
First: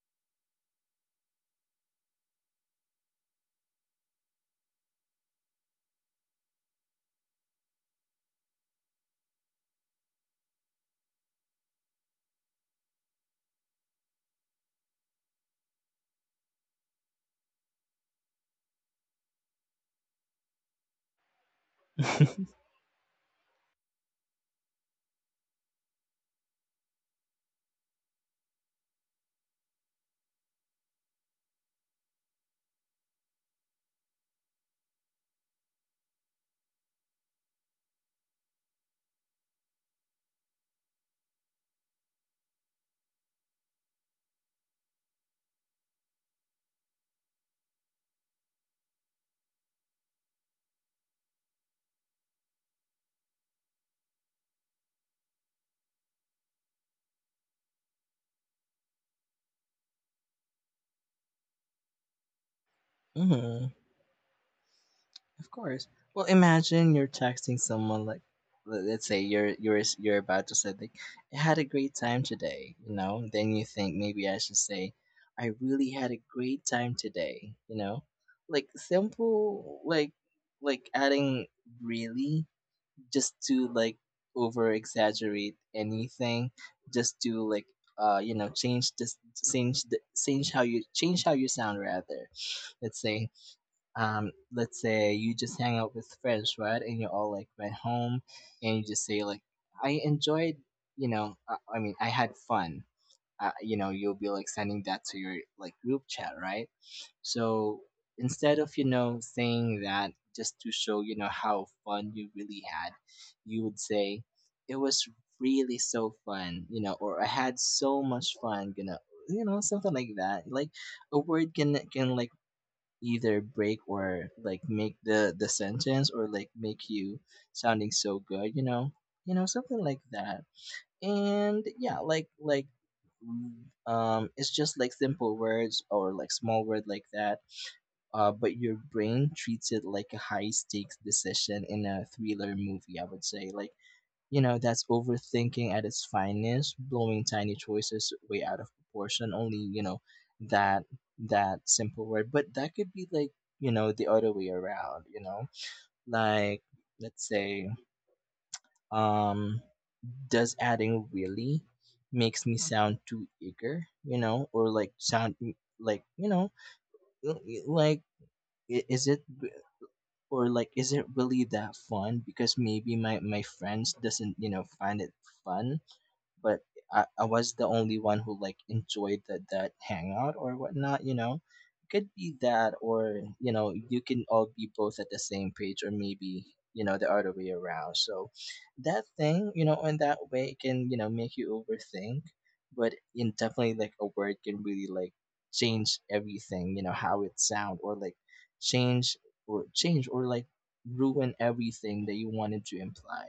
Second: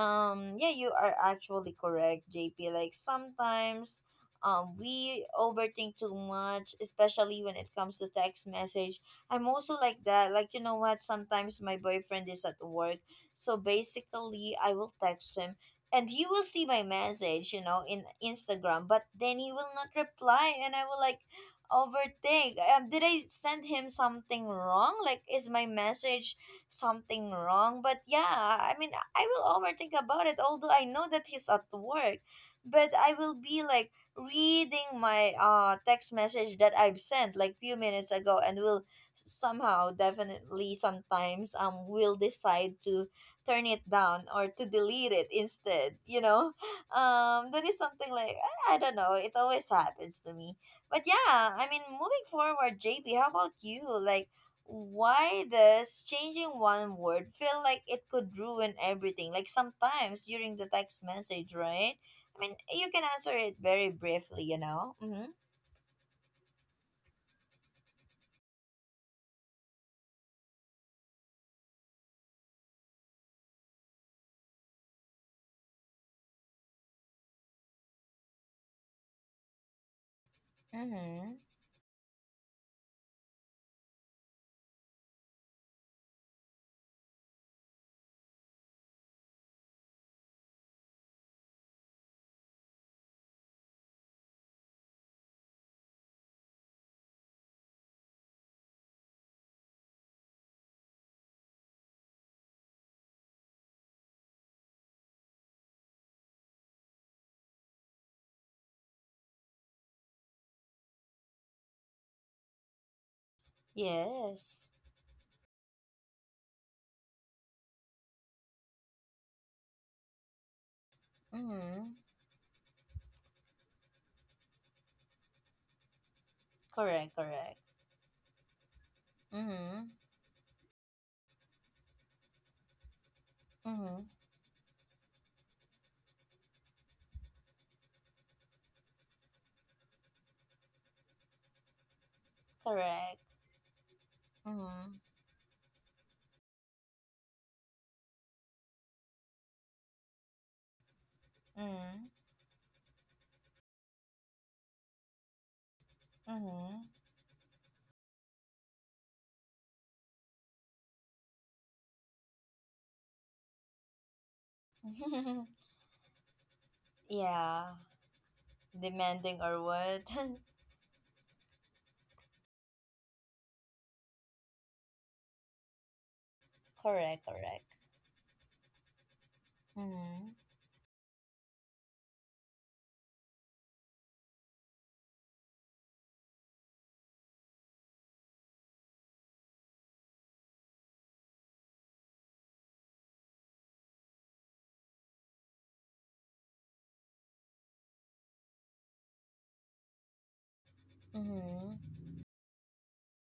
Speaker 1: yeah, you are actually correct, JP. Like sometimes, we overthink too much, especially when it comes to text message. I'm also like that. Like, you know what? Sometimes my boyfriend is at work. So basically, I will text him and he will see my message, you know, in Instagram, but then he will not reply. And I will like overthink. Did I send him something wrong? Like, is my message something wrong? But yeah, I mean, I will overthink about it, although I know that he's at work. But I will be like, reading my text message that I've sent like few minutes ago, and will somehow definitely sometimes will decide to turn it down or to delete it instead, you know. That is something like, I don't know, it always happens to me. But yeah, I mean, moving forward, JP, how about you, like, why does changing one word feel like it could ruin everything, like sometimes during the text message, right? I mean, you can answer it
Speaker 2: Mhm.
Speaker 1: very briefly, you know? Mm-hmm.
Speaker 2: Of course. Well, imagine you're texting someone like, let's say you're about to say like, I had a great time today,, you know. Then you think, maybe I should say, I really had a great time today. Like simple, like
Speaker 1: Mm-hmm.
Speaker 2: adding really, just to like over exaggerate anything, just to like, change this change the change how you sound, rather. Let's say, let's say you just hang out with friends, right, and you all like went home, and you just say like, I enjoyed I mean I had fun. You'll be like sending that to your like group chat, right? So instead of, saying that, just to show, how fun you really had, you would say,
Speaker 1: Yes.
Speaker 2: it was really so fun, or I had so much fun, gonna, something like that. Like a word can
Speaker 1: Mm-hmm.
Speaker 2: can like either break, or like make the sentence, or like make
Speaker 1: Correct,
Speaker 2: you
Speaker 1: correct.
Speaker 2: sounding so good, something
Speaker 1: Mm-hmm.
Speaker 2: like that. And yeah, like
Speaker 1: Mm-hmm.
Speaker 2: it's just like simple words, or like small word like that. But your brain treats it like a high stakes decision in a thriller movie, I
Speaker 1: Correct.
Speaker 2: would say. Like, that's
Speaker 1: Mm-hmm.
Speaker 2: overthinking at its finest, blowing tiny choices way out of proportion. Only, that that
Speaker 1: Mm-hmm.
Speaker 2: simple word. But that could be like, the other way around, you know? Like,
Speaker 1: Mm-hmm.
Speaker 2: let's say, um, does adding really makes me sound too eager, or like sound like,
Speaker 1: Yeah.
Speaker 2: like, i- is it
Speaker 1: Demanding or what?
Speaker 2: is it really that fun, because maybe my friends doesn't, find it fun. But I,
Speaker 1: Correct,
Speaker 2: I was the
Speaker 1: correct.
Speaker 2: only one who like enjoyed that
Speaker 1: Mm-hmm.
Speaker 2: hangout or whatnot, you know. It could be that, or you can all be both at the same page, or maybe, the other way around. So that thing, in that way, it can, make you overthink. But in definitely, like a word can really like change everything, how it sound, or like change, or ruin
Speaker 1: Mm-hmm.
Speaker 2: everything that you wanted to imply.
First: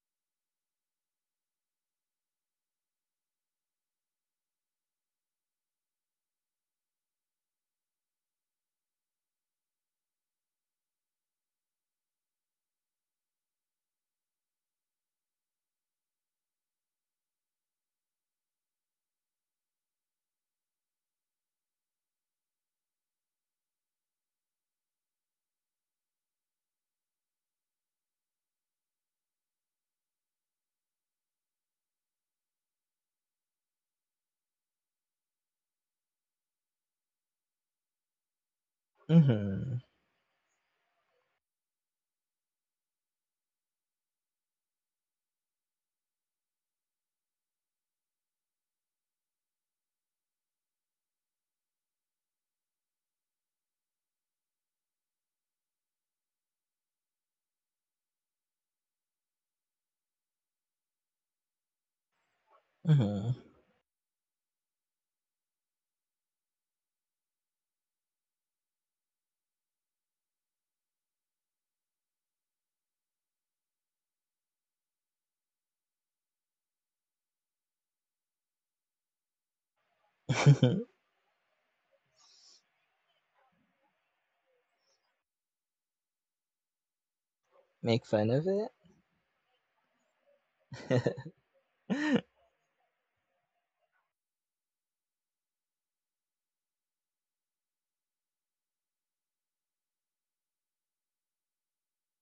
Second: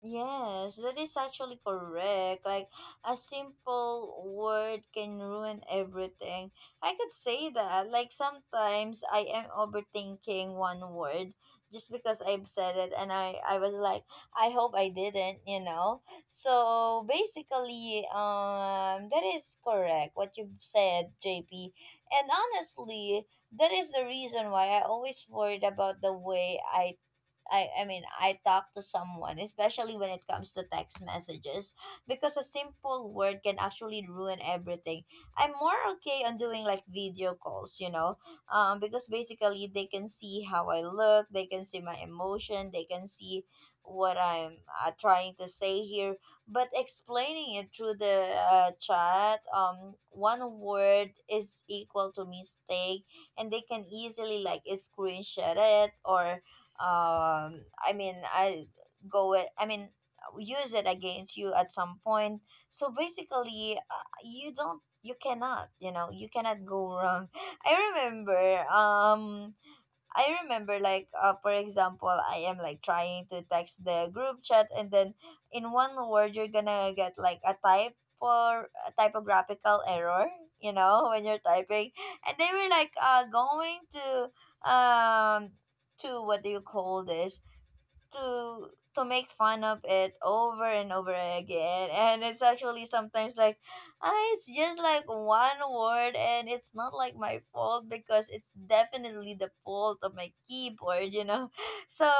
Speaker 1: Yes, that is actually correct. Like a simple word can ruin everything. I could say that. Like sometimes I am overthinking one word just because I've said it and I was like, I hope I didn't, you know. So basically, that is correct what you've said, JP. And honestly, that is the reason why I always worried about the way I mean, I talk to someone, especially when it comes to text messages, because a simple word can actually ruin everything. I'm more okay on doing like video calls, you know, because basically
Speaker 2: Mm-hmm.
Speaker 1: they can see how I look, they can see my emotion, they can see what I'm trying to say here. But explaining it through the chat, one word is equal to mistake, and they can easily like screenshot it or um I mean I go it I mean use it against you at some point. So
Speaker 2: Mm-hmm.
Speaker 1: basically, you don't you cannot you know you cannot go wrong i remember um I remember, like, for example, I am like trying to text the group chat, and then in one word you're gonna get like a type for a typographical error, you know, when you're typing, and they were like going to, to, what do you call this,
Speaker 2: Make fun of
Speaker 1: to
Speaker 2: it?
Speaker 1: to make fun of it over and over again. And it's actually sometimes like, it's just like one word, and it's not like my fault because it's definitely the fault of my keyboard, you know. So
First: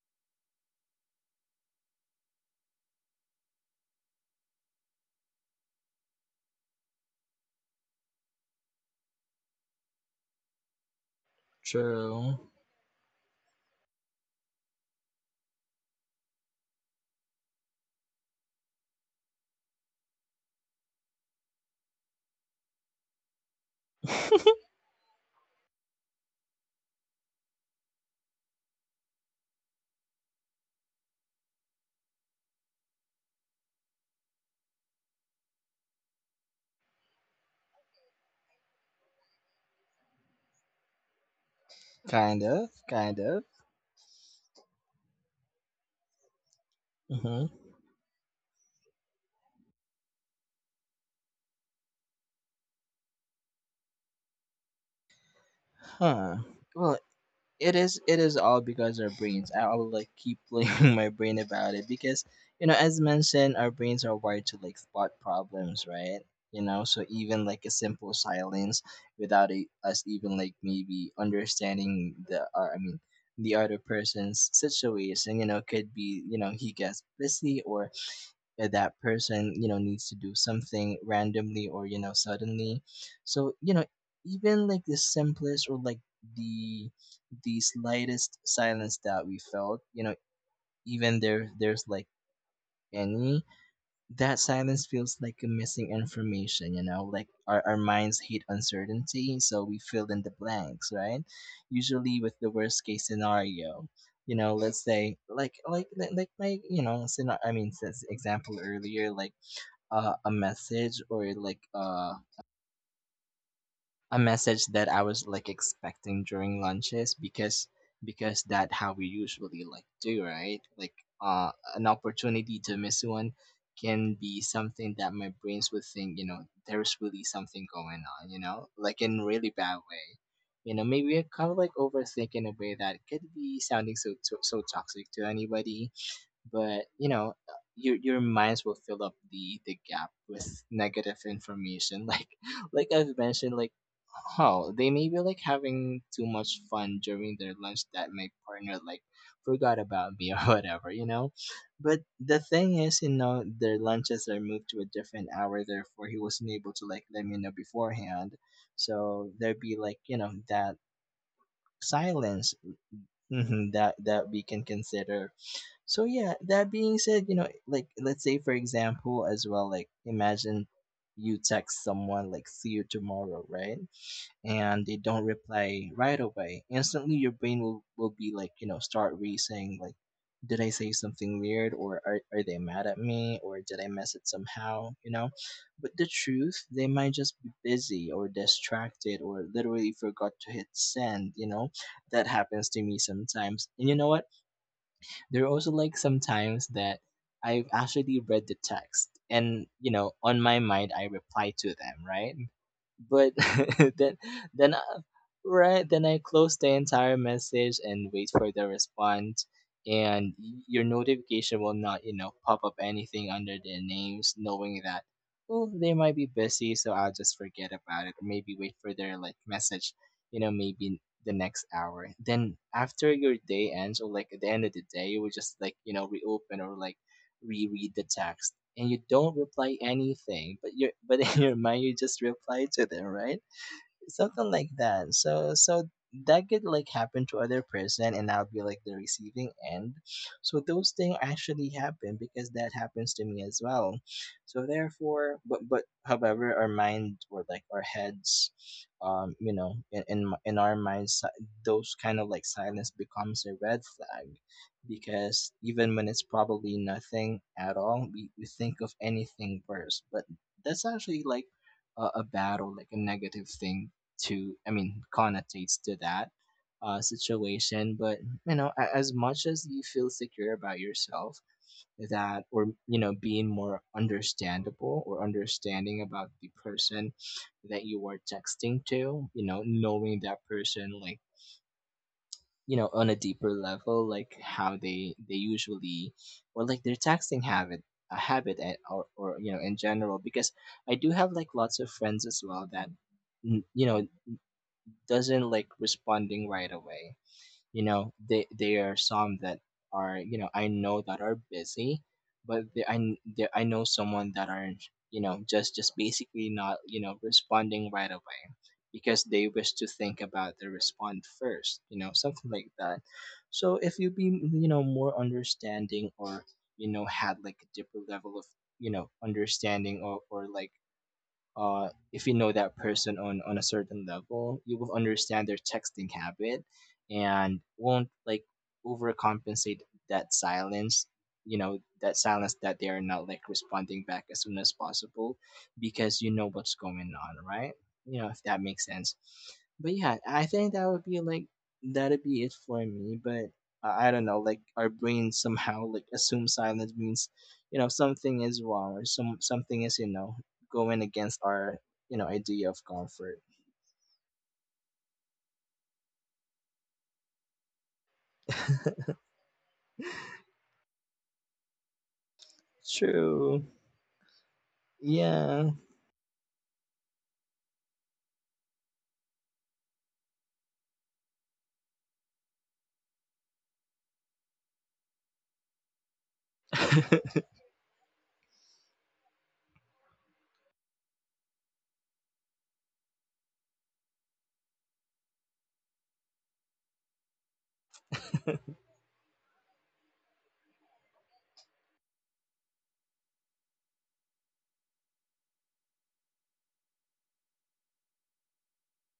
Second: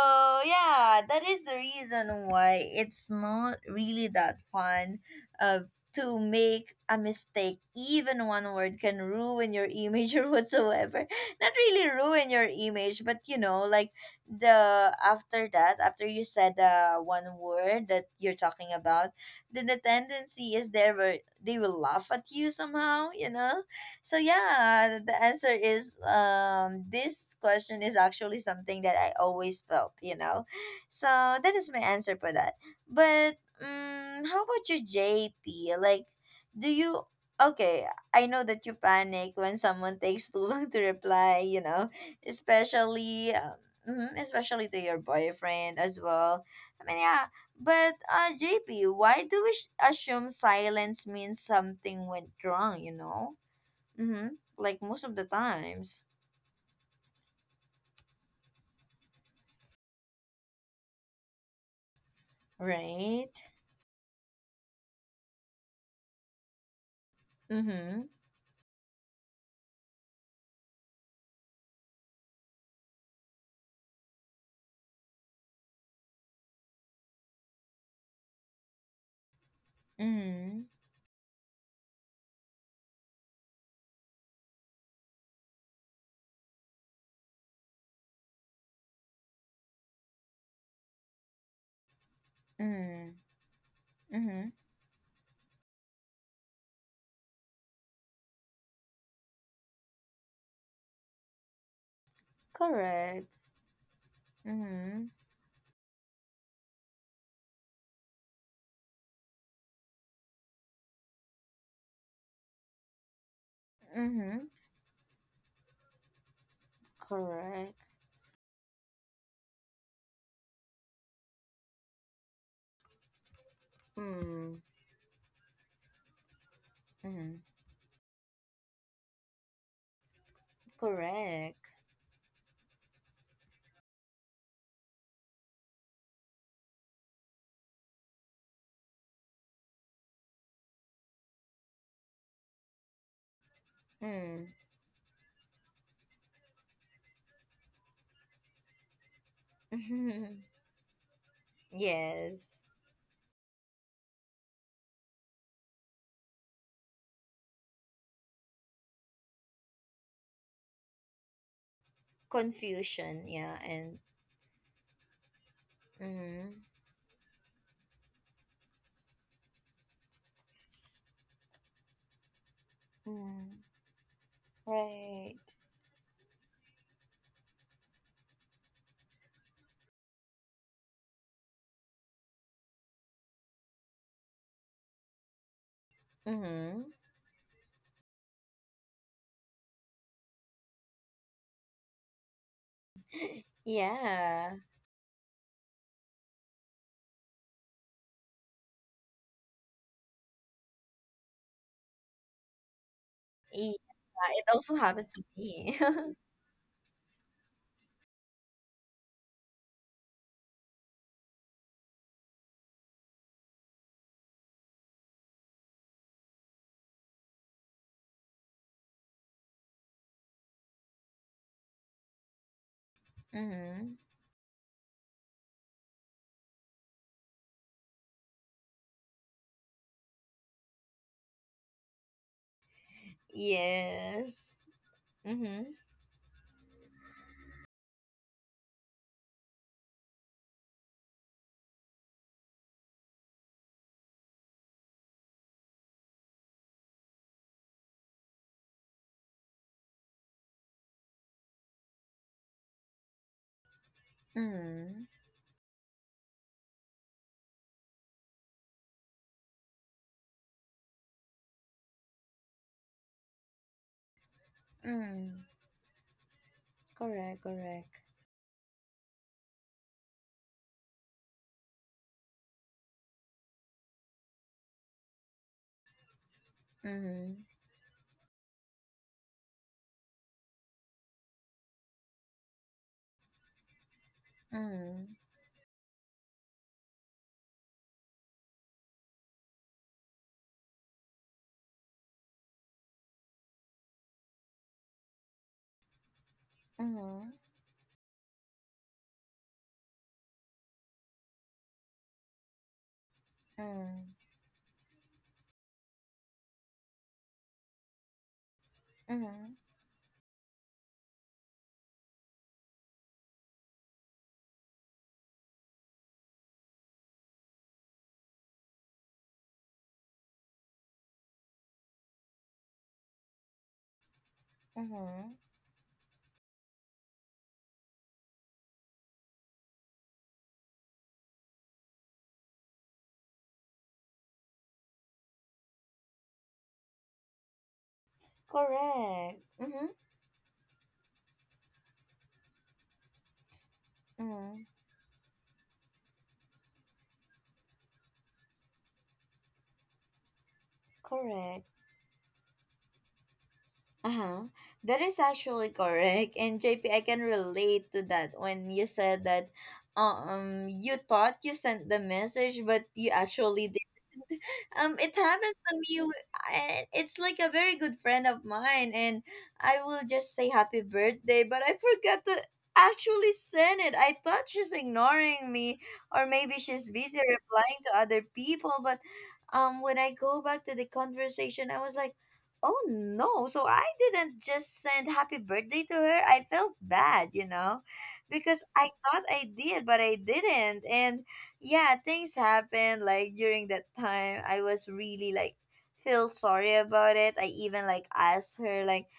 Speaker 1: yeah, that is the reason why it's not really that fun, uh, to make a mistake. Even one word can ruin your image or whatsoever. Not really ruin
Speaker 2: True.
Speaker 1: your image, but you know, like, the after that, after you said, one word that you're talking about, then the tendency is they will, they will laugh at you somehow, you know. So yeah, the answer is, this question is actually something that I always felt, you know. So that is my answer for that. But how about you, JP, like, do you, okay, I know that you panic when someone takes too long to reply, you know,
Speaker 2: Kind of, kind
Speaker 1: especially,
Speaker 2: of.
Speaker 1: mm-hmm, especially to your boyfriend as well. I mean, yeah.
Speaker 2: Hmm.
Speaker 1: But JP, why do assume silence means something went wrong? You know. Mm-hmm. Like most of the times,
Speaker 2: Huh. Well, it is all because our brains. I will like keep blaming my brain about it because you know, as
Speaker 1: right?
Speaker 2: mentioned, our brains are wired to like spot problems, right? You know, so even like a
Speaker 1: Mm-hmm.
Speaker 2: simple silence without us even like maybe understanding or I mean, the other person's situation, you know, could be you know he gets busy or that person you know needs to do
Speaker 1: Mm-hmm.
Speaker 2: something randomly or you know suddenly, so you know, even like the simplest or like the the slightest silence that we felt you know, even there's like
Speaker 1: Mm-hmm.
Speaker 2: any that
Speaker 1: Mm-hmm.
Speaker 2: silence feels like a missing information, you know, like our minds hate uncertainty, so we fill in the blanks, right? Usually with the worst case
Speaker 1: Correct.
Speaker 2: scenario. You know, let's
Speaker 1: Mm-hmm.
Speaker 2: say like my, you know, I mean, since example earlier, like a message or like a
Speaker 1: Mm-hmm.
Speaker 2: message that I was like expecting during lunches, because
Speaker 1: Correct.
Speaker 2: that how we usually like do, right? Like an opportunity to miss one can be
Speaker 1: Mm.
Speaker 2: something that my brains would think, you know, there's really
Speaker 1: Mm-hmm.
Speaker 2: something going on, you know, like in really bad way. You know, maybe I kind of
Speaker 1: Correct.
Speaker 2: like overthink in a way that could be sounding so so, so toxic to anybody, but you know your minds will fill up the gap with negative information like I've mentioned, like,
Speaker 1: Mm.
Speaker 2: oh, they may be like having too much fun during their lunch that my partner like forgot about me or whatever, you know. But the
Speaker 1: Yes.
Speaker 2: thing is, you know, their lunches are moved to a different hour, therefore he wasn't able to like let me know beforehand, so there'd be like, you know, that silence,
Speaker 1: Confusion. Yeah.
Speaker 2: mhm, that
Speaker 1: And.
Speaker 2: that we can consider. So yeah,
Speaker 1: Mm-hmm.
Speaker 2: that being said, you know, like let's say for example as well, like imagine you text someone like see you tomorrow,
Speaker 1: Mm-hmm.
Speaker 2: right? And they don't
Speaker 1: Right.
Speaker 2: reply right away. Instantly your brain will be like, you know, start racing like, did I say something weird, or are they mad at me, or did I mess it somehow, you know? But the truth,
Speaker 1: Mm-hmm.
Speaker 2: they might just be busy or distracted or literally forgot to hit send, you know? That happens to me sometimes. And you know what?
Speaker 1: Yeah.
Speaker 2: There are also like sometimes that I've actually read the text and, you know, on my mind I reply to them, right? But
Speaker 1: Yeah.
Speaker 2: then
Speaker 1: It
Speaker 2: then
Speaker 1: also
Speaker 2: I,
Speaker 1: happened to me.
Speaker 2: right, then I close the entire message and wait for the response, and your notification will not, you know, pop up anything under their names, knowing that oh they might be busy, so I'll just forget about it. Or maybe wait for their like message, you know, maybe the next hour. Then after your day
Speaker 1: Mm-hmm.
Speaker 2: ends, or like at the end of the day, you will just like, you know, reopen or like reread the text, and you don't reply anything, but you are but in your mind you just reply to them, right? Something
Speaker 1: Yes.
Speaker 2: like that. So
Speaker 1: Mm-hmm.
Speaker 2: so that could like happen to other person and I'll be like the receiving end. So those things actually happen because that happens to me as well. So therefore, but however our mind, or like our heads, you know, in our minds, those kind of like silence becomes a red flag,
Speaker 1: Mm-hmm.
Speaker 2: because even when it's probably nothing at all, we think of anything worse. But that's actually like a bad or like a negative thing to, I mean,
Speaker 1: mm
Speaker 2: connotates to that
Speaker 1: Correct,
Speaker 2: situation.
Speaker 1: correct.
Speaker 2: But you know, as much as you feel secure about yourself, that, or you know, being more understandable or understanding about the person
Speaker 1: Mm-hmm.
Speaker 2: that you are texting to, you know, knowing that person like, you know, on a deeper level, like how
Speaker 1: Mm-hmm.
Speaker 2: they usually or like their texting habit, or you know, in general, because I do have like lots of friends as well that you know doesn't like responding right away.
Speaker 1: Mm-hmm.
Speaker 2: You know, they are some that are, you know, I know that are busy, but they, I kn- they, I know
Speaker 1: Mm-hmm.
Speaker 2: someone that are, you know, just basically not, you know, responding right away, because they
Speaker 1: Mm-hmm.
Speaker 2: wish to think about the respond first. You know, something like that. So if you be, you know, more understanding, or you know, had like a deeper level of, you know, understanding, or like if you know that person on a certain level, you will
Speaker 1: Mm-hmm.
Speaker 2: understand their texting habit and won't like overcompensate that silence. You know, that silence that they are not like responding back as soon as possible because you know what's going on, right? You know, if that makes sense.
Speaker 1: Correct. Mm-hmm.
Speaker 2: But yeah, I think that would be like that'd be it for me. But I don't know, like
Speaker 1: Mm-hmm.
Speaker 2: our brain somehow like assumes silence means, you know, something is wrong, or something is, you know, going against
Speaker 1: Correct.
Speaker 2: our, you know, idea of comfort.
Speaker 1: Uh-huh. That is actually correct. And JP, I can relate to that when you said that, you thought you sent the message, but you
Speaker 2: True.
Speaker 1: actually, it happens
Speaker 2: Yeah,
Speaker 1: to me, it's like a very good friend of mine, and I will just say happy birthday, but I forgot to actually send it. I thought she's ignoring me, or maybe she's busy replying to other people. But when I go back to the conversation, I was like, oh no, so I didn't just send happy birthday to her. I felt bad, you know, because I thought I did, but I didn't. And yeah, things happened like during that time. I was really like feel sorry about it. I even like asked her like,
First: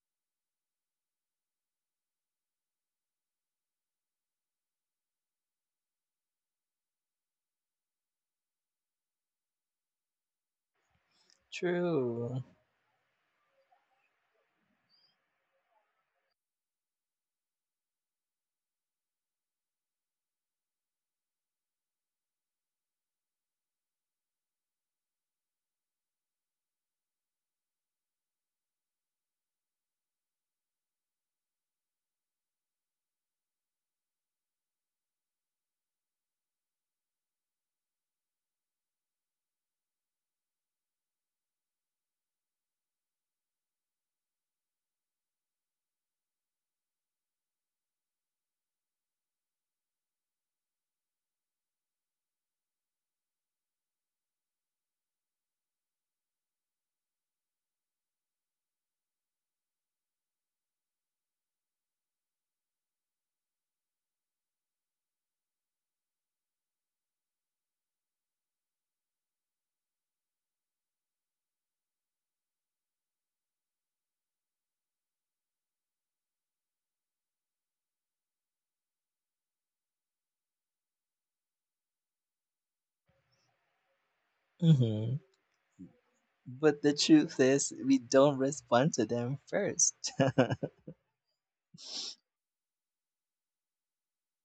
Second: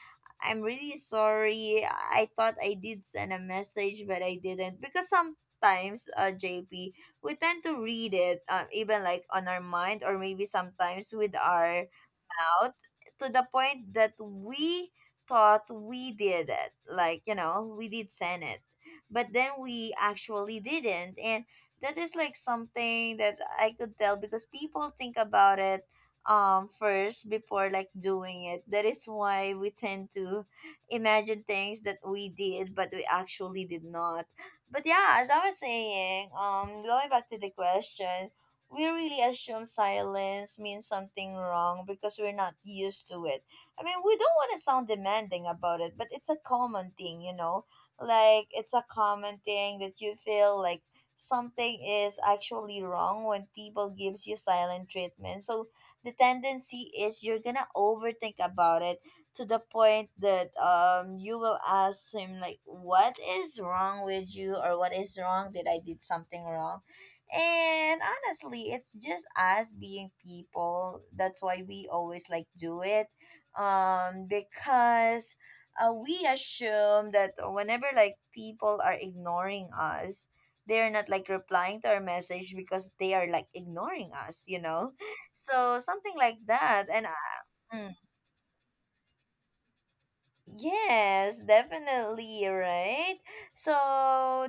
Speaker 1: I'm really sorry, I thought I did send a message but I didn't. Because sometimes, JP, we tend to read it, even like on our mind, or maybe sometimes with our
Speaker 2: true.
Speaker 1: out, to the point that we thought we did it. Like, you know, we did send it. But then we actually didn't. And that is like something that I could tell, because people think about it, first before like doing it. That is why we tend to imagine things that we did but we actually did not. But yeah, as I was saying, going back to the question, we really assume silence means something wrong because we're not used to it. I mean, we don't want to sound demanding about it, but it's a common thing, you know? Like, it's a common thing that you feel like something is actually wrong when people gives you silent treatment. So the tendency is you're gonna overthink about it to the point that, you will ask him like, what is wrong with you, or what is wrong, did I did something wrong? And honestly, it's just us being people. That's why we always like do it. Because, we assume that whenever like people are ignoring us, they're not like replying to our message because they are like ignoring us, you know.
Speaker 2: Hmm.
Speaker 1: So something like that.
Speaker 2: But the
Speaker 1: And
Speaker 2: truth is,
Speaker 1: I,
Speaker 2: we don't respond to them first.
Speaker 1: yes, definitely, right? So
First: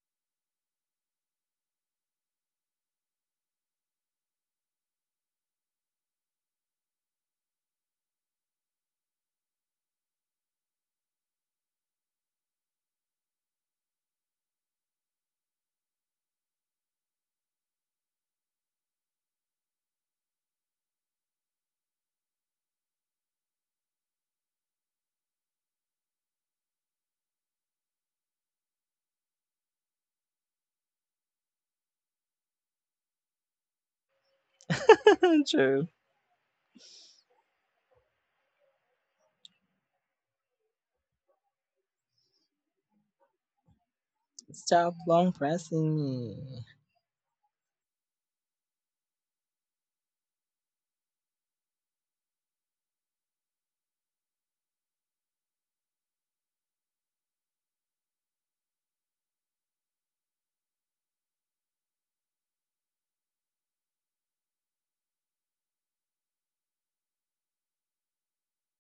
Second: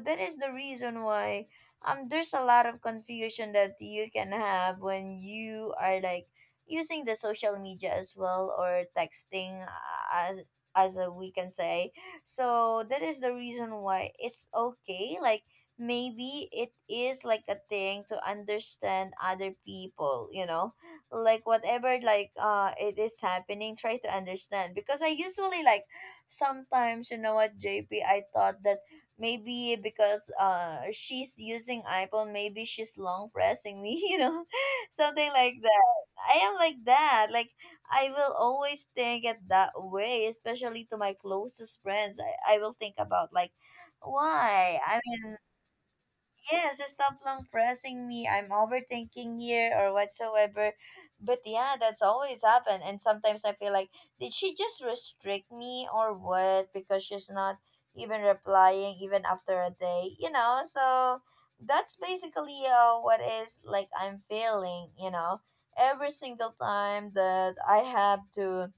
Speaker 1: that is the reason why, there's a lot of confusion that you can have when you are like using the social media as well, or texting, as as, we can say. So that is the reason why it's okay, like, maybe it is like a thing to understand other people, you know? Like whatever like it is happening, try to understand. Because I usually like, sometimes, you know what JP, I thought that maybe because she's using iPhone, maybe she's long pressing me, you know, something like
Speaker 2: True.
Speaker 1: that. I am like that, like, I will always think it that way, especially to my closest friends. I will think about like, why,
Speaker 2: Stop
Speaker 1: I
Speaker 2: long
Speaker 1: mean,
Speaker 2: pressing me.
Speaker 1: yes, stop long pressing me. I'm overthinking here or whatsoever. But yeah, that's always happened. And sometimes I feel like, did she just restrict me or what? Because she's not even replying even after a day, you know. So that's basically, what is like I'm feeling, you know. Every single time that I have to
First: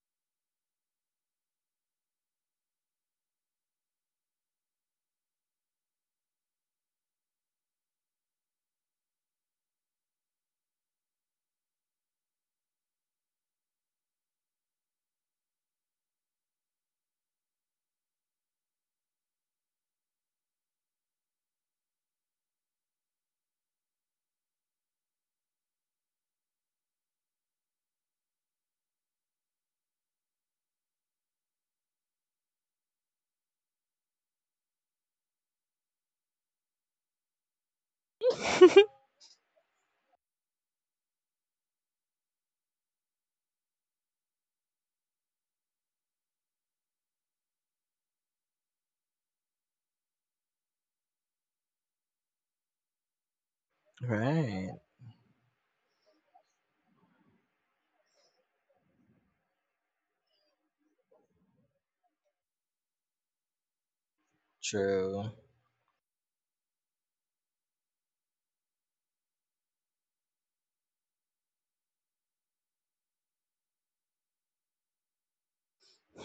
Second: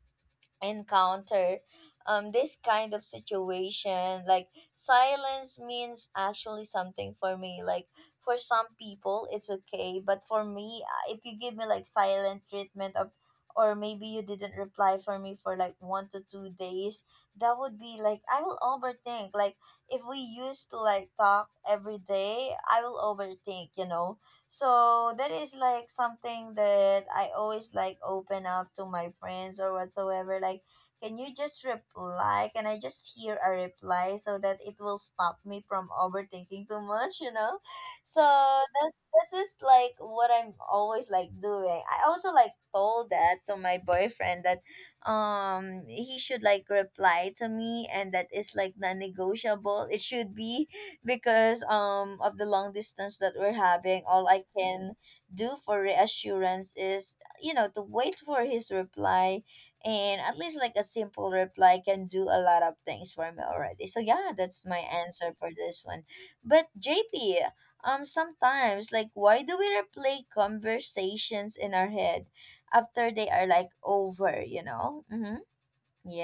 Speaker 1: encounter, this kind of situation, like, silence means actually something for me. Like, for some people it's okay, but for me, if you give me like silent treatment of, or maybe you didn't reply for me for like 1 to 2 days, that would be like, I will overthink like, if we used to like talk every day, I will overthink, you know. So that is like something that I always like open up to my friends or whatsoever. Like, can you just reply? Can I just hear a reply so that it will stop me from overthinking too much, you know? So that that's just like what I'm always like doing. I also like told that to my boyfriend that, he should like reply to me, and that is like non negotiable. It should be, because of the long distance that we're having, all I
Speaker 2: Right.
Speaker 1: can do for reassurance is, you know, to wait for his reply. And at least like a simple reply can do a lot of things for me already. So yeah, that's my
Speaker 2: True.
Speaker 1: answer for this one. But JP, sometimes, like, why do we replay conversations in our head after they are like over, you know? Mm-hmm.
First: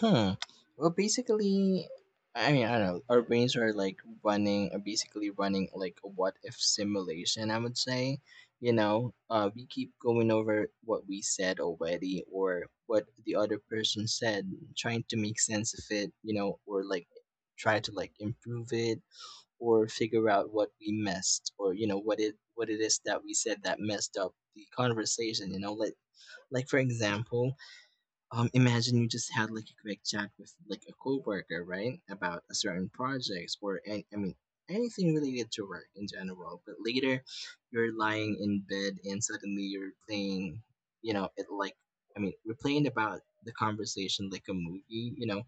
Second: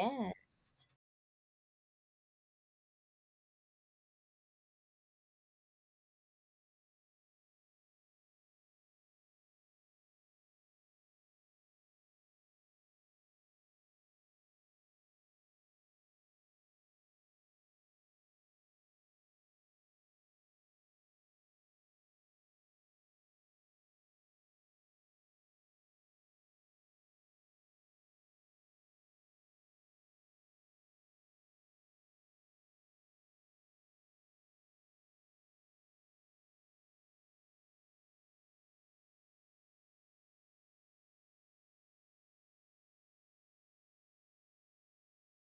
Speaker 2: Hmm. Well, basically, I mean, I don't know. Our brains are like running, are basically running like a what if simulation, I would say. You know, we keep going over what we said already or what the other person said, trying to make sense of it, you know, or like try to like improve it, or figure out what we missed, or, you know, what it is that we said that messed up the conversation, you know, like for example, imagine you just had like a quick chat with like a coworker, right, about a certain projects or I mean anything related to work in general. But later, you're lying in bed and suddenly you're playing, you know, it like, I mean, we're playing about the conversation like a movie, you know,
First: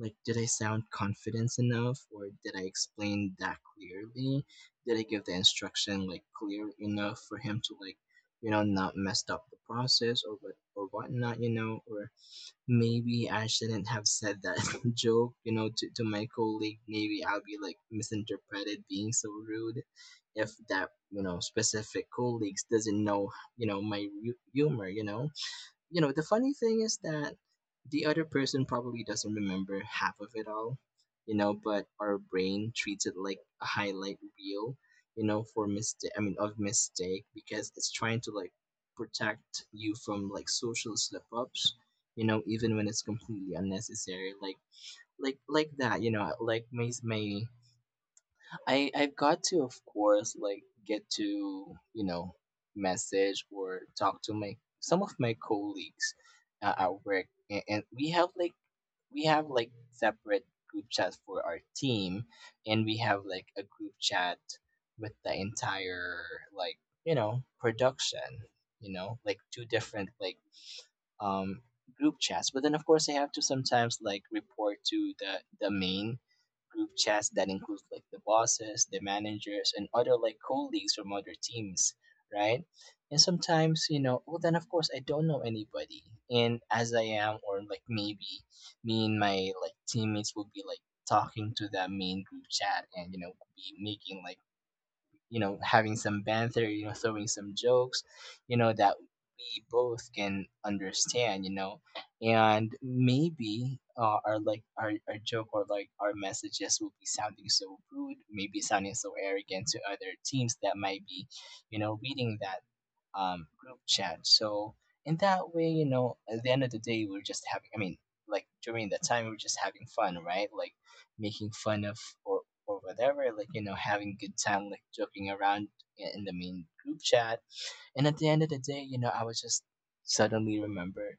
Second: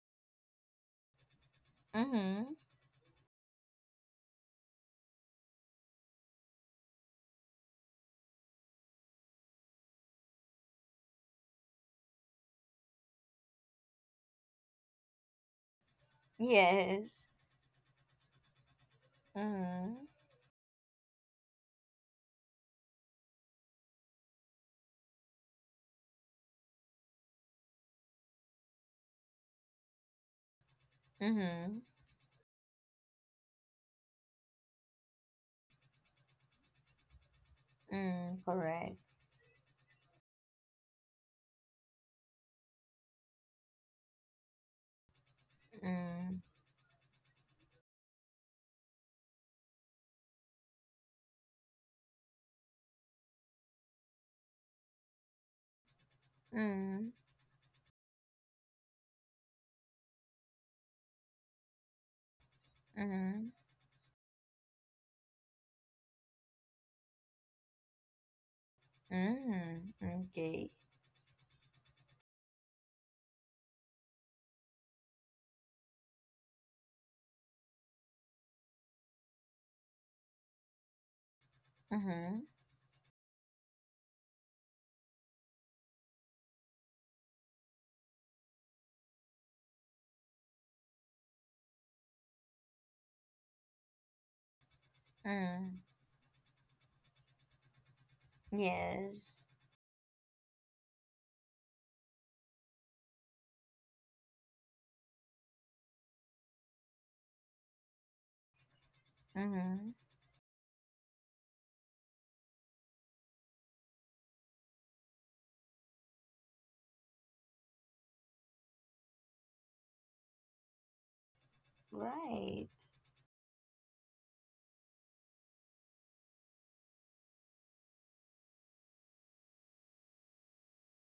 Speaker 2: like did I sound confident enough, or
Speaker 1: Mm-hmm.
Speaker 2: did I explain that clearly? Did I give the instruction like clear enough for him to like, you know, not messed up the process, or what, or whatnot, you know? Or maybe I shouldn't have said that joke, you know, to, my colleague. Maybe
Speaker 1: Yes.
Speaker 2: I'll be like misinterpreted being so rude
Speaker 1: Mm-hmm.
Speaker 2: if that, you know, specific colleagues doesn't know, you know, my humor, you know. You know, the funny thing is that the other person probably doesn't remember half of it all, you know,
Speaker 1: Mm-hmm.
Speaker 2: but our brain treats it like a highlight reel, you know, for mistake, I mean, of mistake, because it's trying to
Speaker 1: Mm,
Speaker 2: like
Speaker 1: correct.
Speaker 2: protect you from like social slip ups, you know, even when it's completely unnecessary, like, that, you know,
Speaker 1: Mm,
Speaker 2: like my I've got to, of course, like get to, you know, message or talk to my some of my colleagues at
Speaker 1: mm,
Speaker 2: work, and we have like separate group chats for our team, and we have like
Speaker 1: mm,
Speaker 2: a group chat with the entire like, you know, production, you know, like two
Speaker 1: mm,
Speaker 2: different like
Speaker 1: okay.
Speaker 2: um group chats. But then of course I have to sometimes like report to the main group chats that include like the bosses, the managers, and other like colleagues from other teams,
Speaker 1: Mm-hmm,
Speaker 2: right? And sometimes, you know, well, then of course I don't know anybody. And as I am, or like maybe me and my like teammates will be like talking to that main group chat and, you know, be making like, you know,
Speaker 1: mm,
Speaker 2: having some banter, you know, throwing some jokes, you know, that
Speaker 1: yes.
Speaker 2: we both can understand, you know. And maybe our like our joke, or like our messages will be sounding so rude, maybe sounding so arrogant to
Speaker 1: Mm-hmm,
Speaker 2: other teams that might be, you know, reading that group chat. So in that way, you know, at the end of the day, we're just having. I mean, like during that time, we're just having fun, right? Like making fun of or
Speaker 1: right,
Speaker 2: or whatever. Like, you know, having good time, like joking around in the main group chat. And at the end of the day, you know, I was just suddenly remember,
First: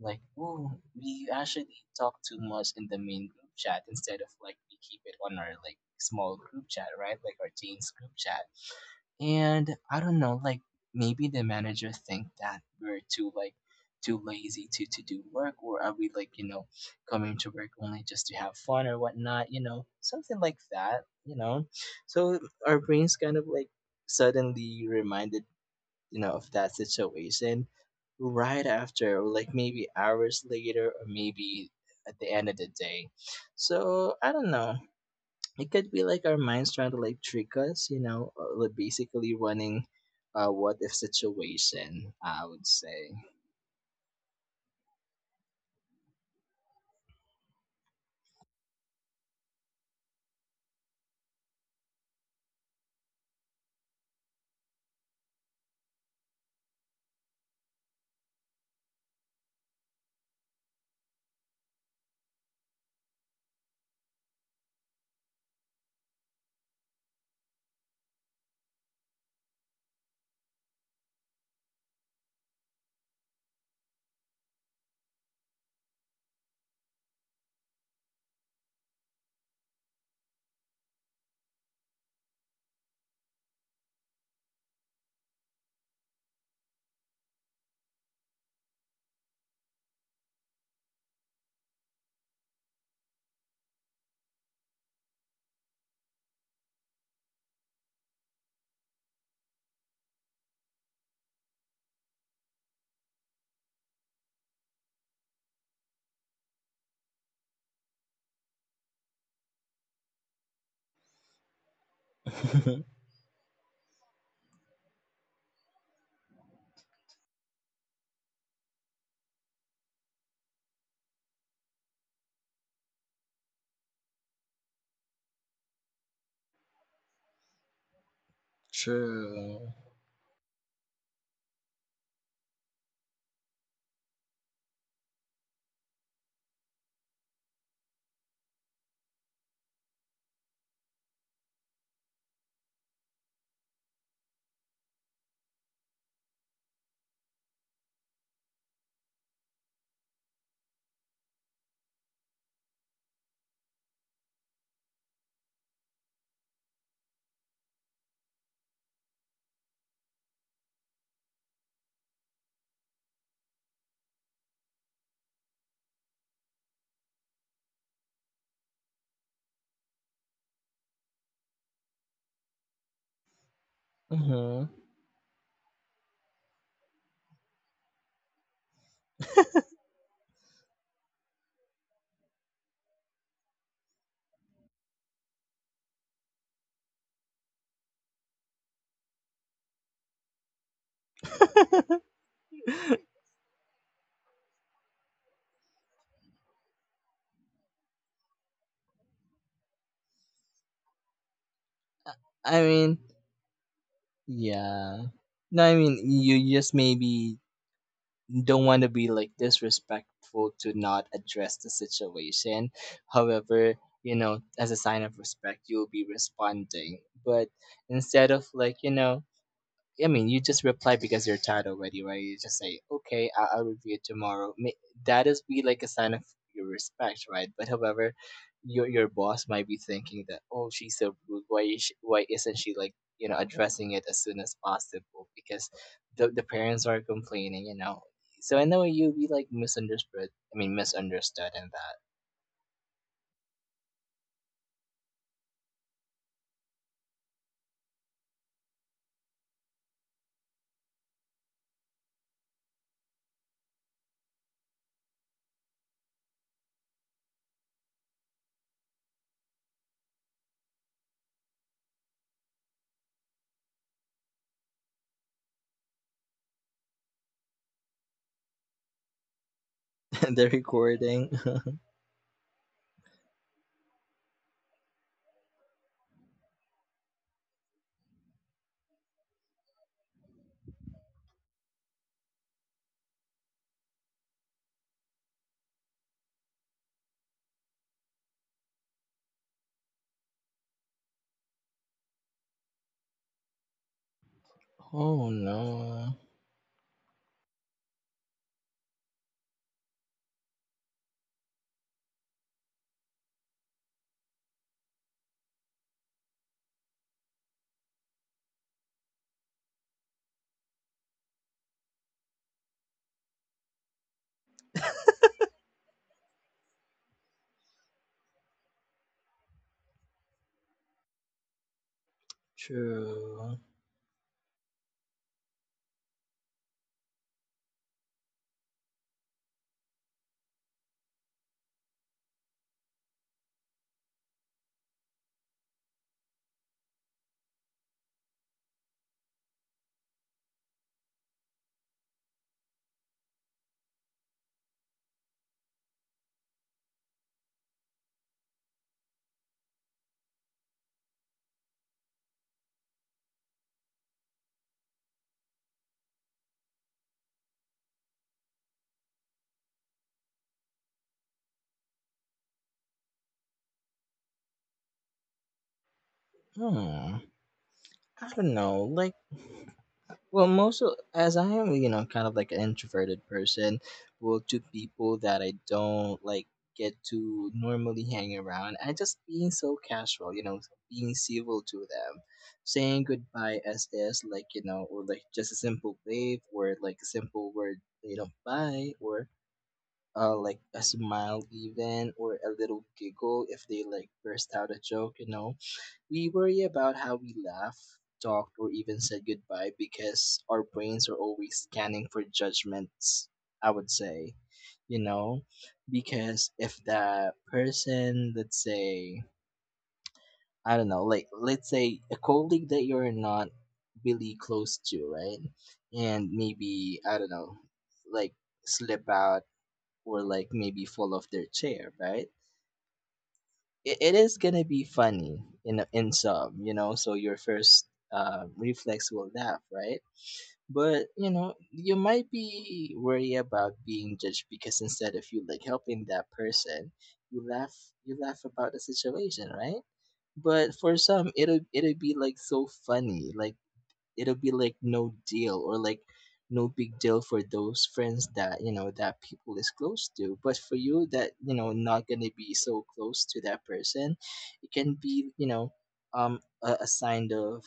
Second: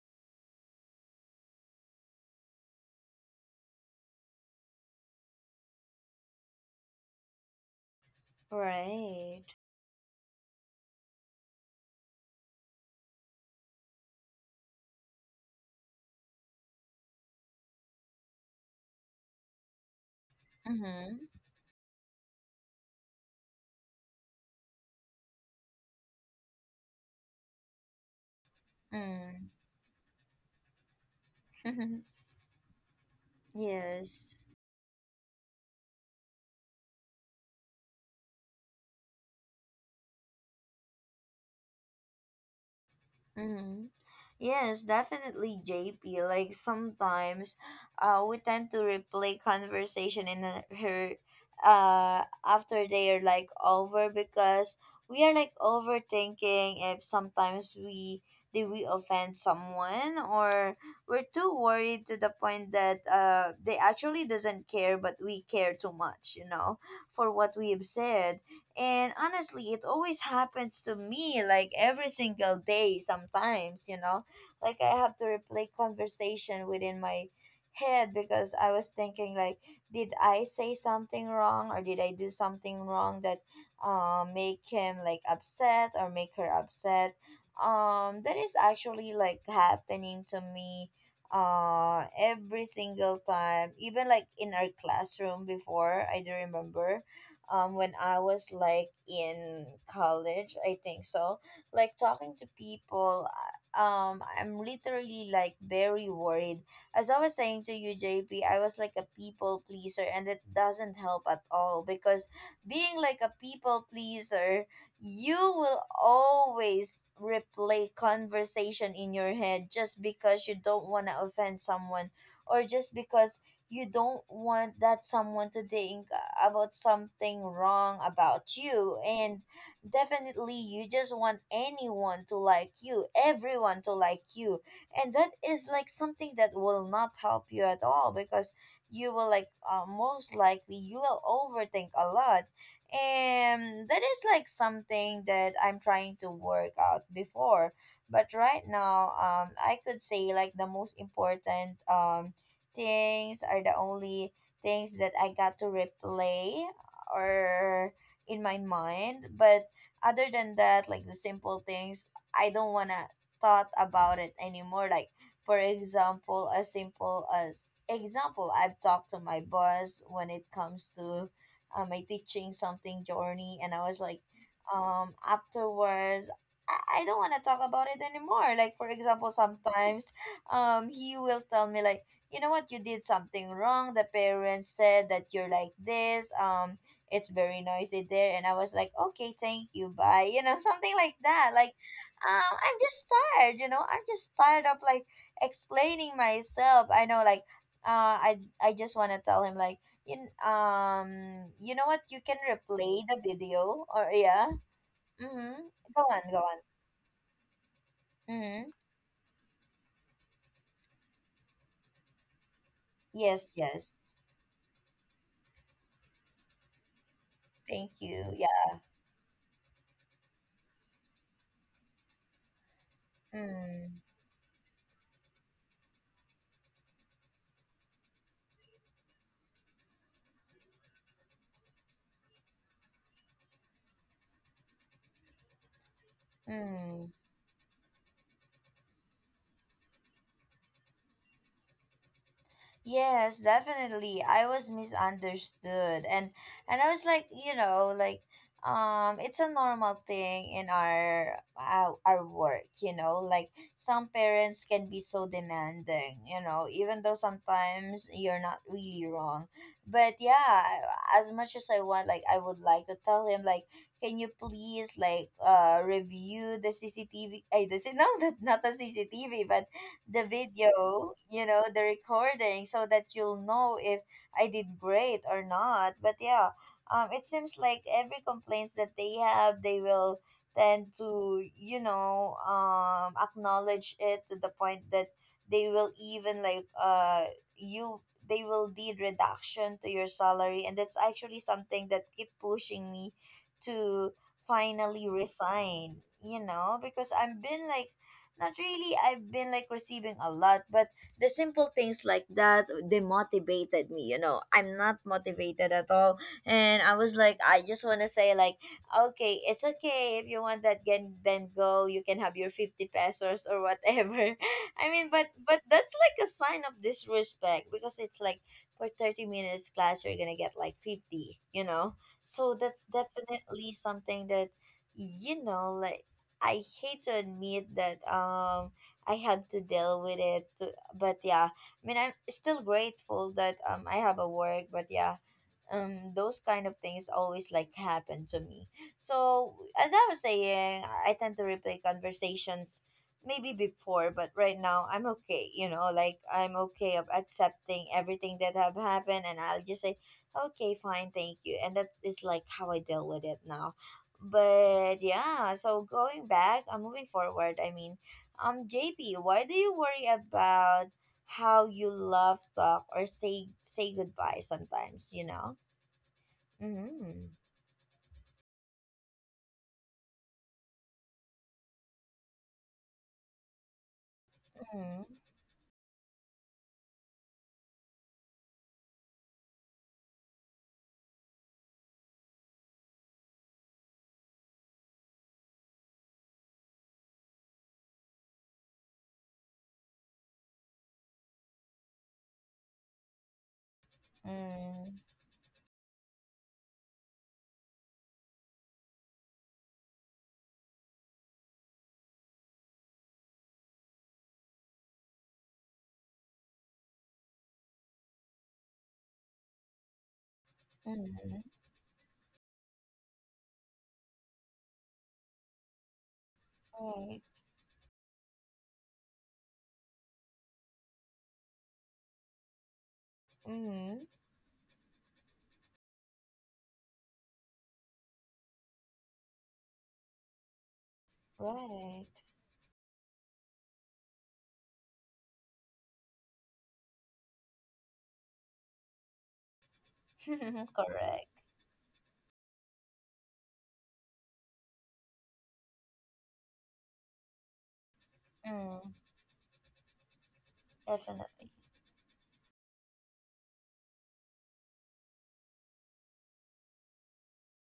Speaker 2: like, oh, we actually talk too much in the main group chat instead of like we keep it on our like small group chat, right? Like our teens group chat.
Speaker 1: right.
Speaker 2: And I don't know, like maybe the manager think that we're too like too lazy to do work, or are we like you know coming to work only just to have fun or whatnot, you know, something like that,
Speaker 1: Mm-hmm,
Speaker 2: you know? So our brains kind of like suddenly reminded, you know, of that situation right after, or like
Speaker 1: mm.
Speaker 2: maybe hours later, or maybe at the end of the day. So I
Speaker 1: Yes.
Speaker 2: don't know, it could be like our minds trying to like trick us, you know, like basically running a what if situation, I would say.
Speaker 1: Mm-hmm. Yes, definitely, JP. Like sometimes, we tend to replay conversation in after they are like over, because we are like overthinking if sometimes we did, we offend someone, or we're too worried to the point that, they actually doesn't care but we care too much, you know, for what we have said. And honestly, it always happens to me like every single day sometimes, you know? Like, I have to replay conversation within my head because I was thinking like, did I say something wrong, or did I do something wrong that, make him like upset or make her upset? That is actually like happening to me, every single time. Even like in our classroom before, I do remember, when I was like in college, I think so. Like talking to people, I'm literally like very worried. As I was saying to you, J P, I was like a people pleaser, and it doesn't help at all because, being like a people pleaser, you will always replay conversation in your head just because you don't want to offend someone, or just because you don't want that someone to think about something wrong about you. And
Speaker 2: True.
Speaker 1: definitely you just want anyone to like you, everyone to like you. And that is like something that will not help you at all, because you will like, most likely you will overthink a lot. And that is like something that I'm trying to work out before, but right now, I could say like the most important, things are the only things that I got to replay or in my mind. But other than that, like the simple things, I don't wanna thought about it anymore. Like, for example, as simple as example, I've talked to my boss when it comes to, my teaching something journey, and I was like,
Speaker 2: Hmm.
Speaker 1: afterwards, I don't want to talk about it anymore. Like, for example, sometimes he will tell me like, you know what, you did something wrong, the parents said that you're like this, it's very noisy there. And I was like, okay, thank you, bye, you know. Something like that. Like, I'm just tired, you know, I'm just tired of like explaining myself. I know like, uh i I just want to tell him like, you kn- um you know what, you can
Speaker 2: I mean,
Speaker 1: replay the video. Or yeah,
Speaker 2: yeah. No,
Speaker 1: mm-hmm,
Speaker 2: I mean,
Speaker 1: go on,
Speaker 2: you
Speaker 1: go on,
Speaker 2: just maybe don't
Speaker 1: mm-hmm,
Speaker 2: want to be like disrespectful to not address the situation.
Speaker 1: yes,
Speaker 2: However,
Speaker 1: yes,
Speaker 2: you know, as a sign of respect, you'll be responding. But
Speaker 1: thank you,
Speaker 2: instead of like,
Speaker 1: yeah,
Speaker 2: you know, I mean, you just reply because you're tired already, right? You just say, "Okay, I- I'll review
Speaker 1: mm-hmm.
Speaker 2: it tomorrow." Ma- That is be like a sign of your respect, right? But however, your boss might be thinking that, "Oh, she's so rude. Why is she, why isn't she like you know addressing it as soon as possible?" Because the parents
Speaker 1: Mm-hmm.
Speaker 2: are complaining, you know. So in I way, you'll be like misunderstood. I mean, misunderstood in
Speaker 1: Yes, definitely. I was misunderstood. And I was like, you know, like, it's a normal thing in our work, you know, like some parents can be so demanding, you know, even though sometimes you're not really wrong. But yeah, as much as I want, like, I would like to tell him like, can you please like, review the CCTV? I this no, that not the CCTV, the
Speaker 2: that the
Speaker 1: video,
Speaker 2: recording.
Speaker 1: you know, the recording, so that you'll know if I did great or not. But yeah, it seems like every complaints that they have, they will tend to, you know, acknowledge it to the point that they will even like, you they will deed reduction to your salary. And that's actually something that keep pushing me to finally
Speaker 2: Oh
Speaker 1: resign,
Speaker 2: no,
Speaker 1: you know, because I've been like, not really, I've been like receiving a lot, but the simple things like that they motivated me, you know. I'm not motivated at all. And I was like, I just wanna say like, okay, it's okay if you want that then go, you can have your 50 pesos or whatever. I mean but that's like a sign of disrespect because it's like for 30 minutes class you're gonna get like 50. So that's
Speaker 2: true.
Speaker 1: definitely something that. you know like I hate to admit that I had to deal with it, but yeah, I mean I'm still grateful that I have a work, but yeah, those kind of things always like happen to me. So as I was saying, I tend to replay conversations maybe before, but right now I'm okay. You know, like I'm okay of accepting everything that have happened, and I'll just say, okay, fine, thank you, and that is like how I deal with it now. But yeah, so going back, moving forward, JP, why do you worry about how you love, talk or say goodbye sometimes, you know?
Speaker 2: Hmm.
Speaker 1: Mm-hmm.
Speaker 2: I don't know, like. Well, most of, as I am, you know, kind of like an introverted person, well, to
Speaker 1: Mm-hmm.
Speaker 2: people that I don't like get to normally hang around, I just being so casual, you know, being civil to them, saying goodbye as is, like, you know, or like just a simple wave or like a simple word, you know, bye, or like a smile, even, or a little giggle if they like burst out a
Speaker 1: Mm-hmm.
Speaker 2: joke, you know, we worry about how we laugh, talked, or even said goodbye because our brains are always scanning for judgments, I would say. You know, because if that person, let's say, I don't know, like,
Speaker 1: Mm-hmm.
Speaker 2: let's say a colleague that you're not really close to, right? And maybe, I
Speaker 1: Right.
Speaker 2: don't know, like slip out or like maybe fall off their chair, right? it,
Speaker 1: Mm-hmm.
Speaker 2: it is gonna be funny in some, you know. So your first reflex will laugh, right? But you know, you
Speaker 1: Right.
Speaker 2: might be worried about being judged because instead of you like helping that person, you laugh, you laugh about the situation, right? But for
Speaker 1: Correct.
Speaker 2: some, it'll it'll be like so funny, like it'll be like no deal, or like no big deal for those friends that you know
Speaker 1: Mm,
Speaker 2: that people is close to, but for you that
Speaker 1: definitely.
Speaker 2: you know not gonna be so close to that person, it can be, you know, a sign of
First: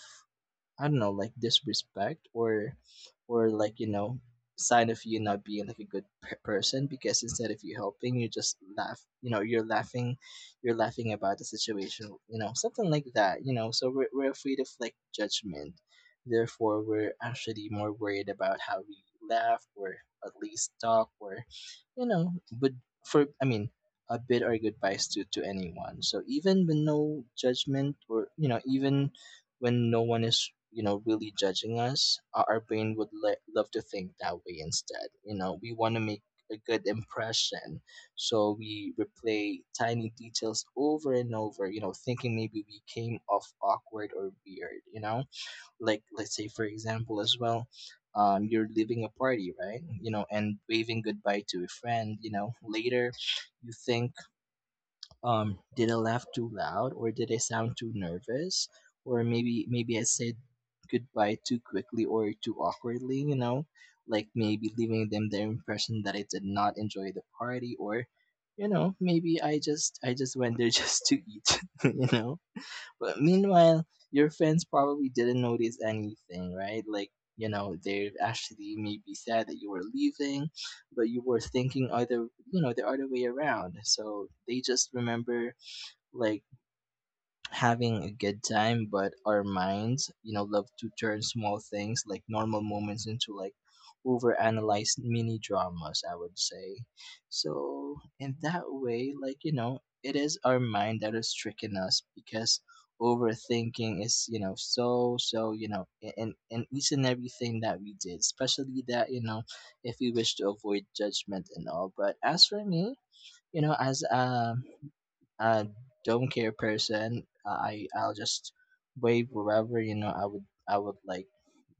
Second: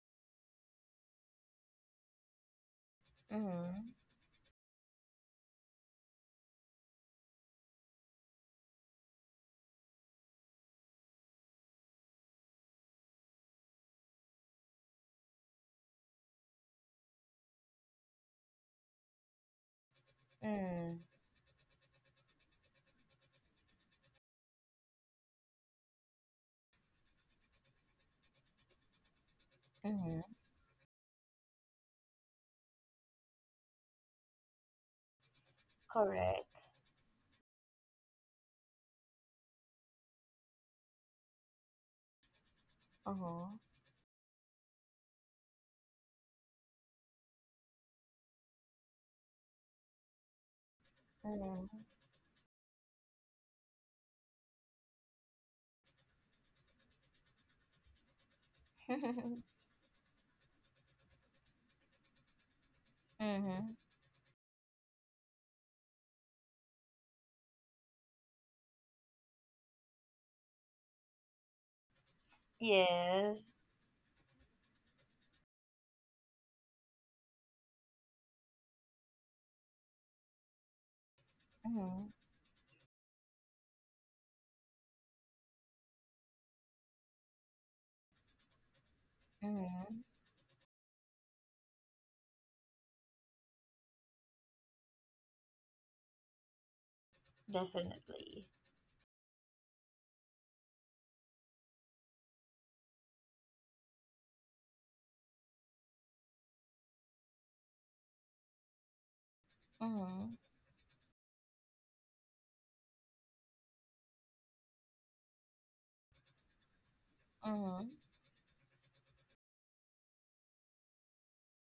Speaker 2: I don't know, like disrespect, or like
Speaker 1: Mm-hmm.
Speaker 2: you know sign of you not being like a good p- person, because instead of you helping you just laugh, you know, you're laughing, you're laughing about the situation, you know, something like that, you know. So we're afraid of like judgment, therefore we're actually more worried about how we laugh, or at least
Speaker 1: Mm.
Speaker 2: talk, or you know, but for I mean a bit or goodbyes to anyone. So even with no judgment, or you know, even when no one
Speaker 1: Mm-hmm.
Speaker 2: is you know really judging us, our brain would le- love to think that way instead, you know, we want to make a
Speaker 1: Correct.
Speaker 2: good impression. So we replay tiny details over and over, you know, thinking maybe we came off
Speaker 1: Uh-huh.
Speaker 2: awkward or weird, you know, like let's say for example as well, you're leaving a party, right, you know, and waving goodbye to a
Speaker 1: Mm-hmm.
Speaker 2: friend, you know. Later you think, um, did I laugh too loud, or did I sound too nervous, or maybe maybe I said goodbye too quickly or too awkwardly, you know,
Speaker 1: Mm-hmm.
Speaker 2: like maybe leaving them the impression that I did not enjoy the party, or you know, maybe I just went there just to eat you know. But
Speaker 1: Yes.
Speaker 2: meanwhile, your friends probably didn't notice anything, right? Like, you know, they actually may be sad that you were leaving, but you were thinking
Speaker 1: Mm-hmm.
Speaker 2: other, you know, the other way around. So they just remember like having a good time, but our
Speaker 1: Mm-hmm.
Speaker 2: minds you know love to turn small things like normal moments into like overanalyzed mini dramas, I would say. So in
Speaker 1: Definitely.
Speaker 2: that way, like you know, it is our mind that is tricking us because overthinking is, you know, so so you know, I- in each and everything that we did, especially that you know if we wish
Speaker 1: Mm-hmm.
Speaker 2: to avoid judgment and all. But as for me, you know, as I don't care person,
Speaker 1: Mm-hmm.
Speaker 2: I I'll just wave wherever, you know. I would like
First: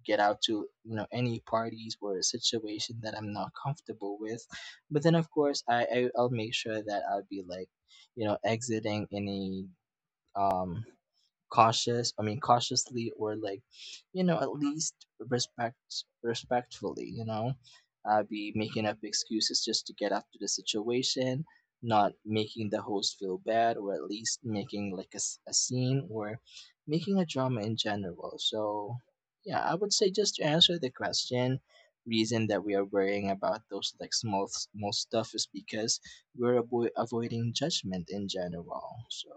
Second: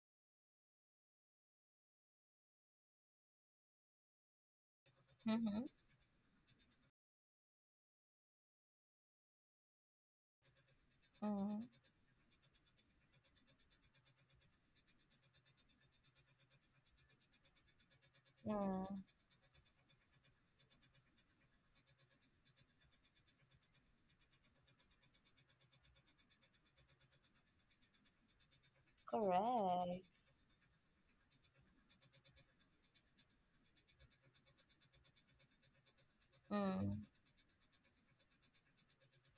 Speaker 2: get out to you know any parties or a situation that I'm not comfortable with. But then of course
Speaker 1: Mm-hmm.
Speaker 2: I I'll make sure that I'll be like you know exiting any um cautious, I mean, cautiously, or like you know at least respect respectfully, you know, be making up
Speaker 1: Mm-hmm.
Speaker 2: excuses just to get out of the situation, not making the host feel bad, or at least making like a, s- a scene, or making a drama in general. So yeah, I would
Speaker 1: Correct.
Speaker 2: say just to answer the question, reason that we are worrying about those like small small stuff is because we're avo-
Speaker 1: Mm.
Speaker 2: avoiding judgment in general. So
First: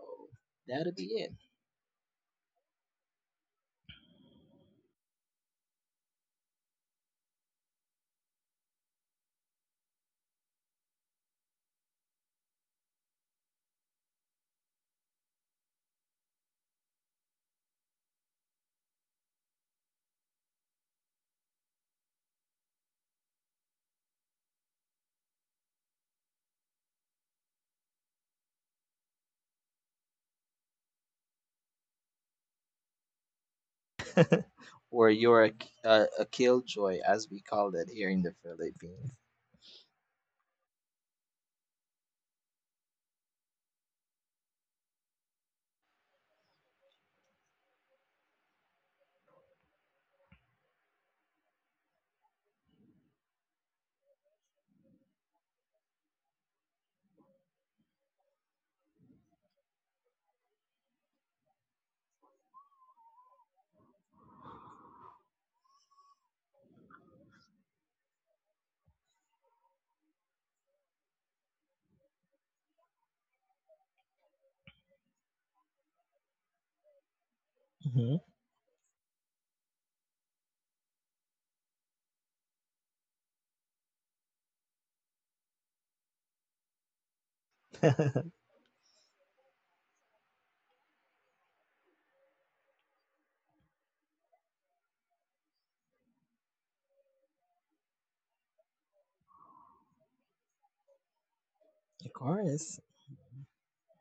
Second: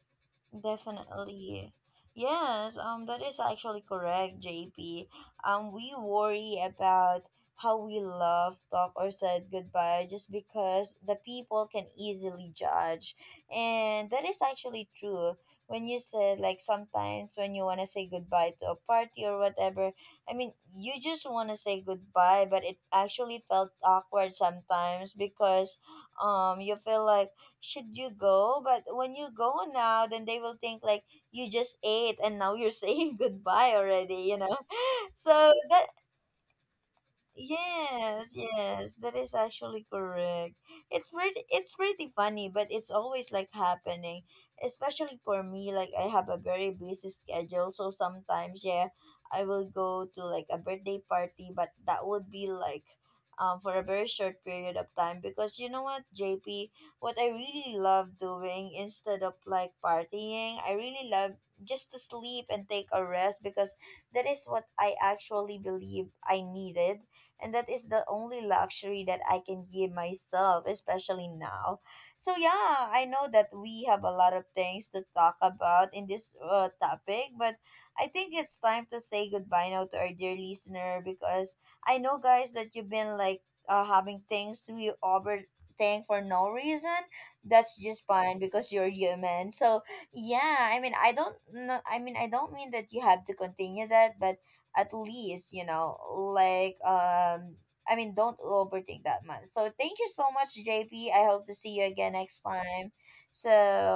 Speaker 2: that'll be it.
Speaker 1: Definitely. Yes, that is actually correct, JP. We worry about how we love, talk or said goodbye just because the people can easily judge. And that is actually true. When you said, like sometimes when you wanna say goodbye to a party or whatever, I mean you just wanna say goodbye but it actually felt awkward sometimes because you feel like, should you go? But when you go now, then they will think like you just ate and now you're saying goodbye already, you know?
Speaker 2: Or
Speaker 1: So
Speaker 2: you're a, k-
Speaker 1: that
Speaker 2: a killjoy, as we call it here in
Speaker 1: Yes,
Speaker 2: the
Speaker 1: yes,
Speaker 2: Philippines.
Speaker 1: that is actually correct. It's pretty funny, but it's always like happening, especially for me. Like I have a very busy schedule, so sometimes, yeah, I will go to like a birthday party, but that would be like, for a very short period of time because you know what, JP, what I really love doing instead of like partying, I really love just to sleep and take a rest because that is what I actually believe I needed, and that is the only luxury that I can give myself, especially now. So yeah, I know that we have a lot of things to talk about in this topic, but I
Speaker 2: Hmm.
Speaker 1: think it's time to say goodbye now to our dear listener because I know, guys, that you've been like having things to you overthink for no reason. That's just
Speaker 2: Of
Speaker 1: fine because you're human. So yeah, I mean I don't know, I mean I don't mean that you have to continue that, but at least you know, like don't overthink that much. So thank you so much, JP, I hope to see you again next
Speaker 2: course.
Speaker 1: time. So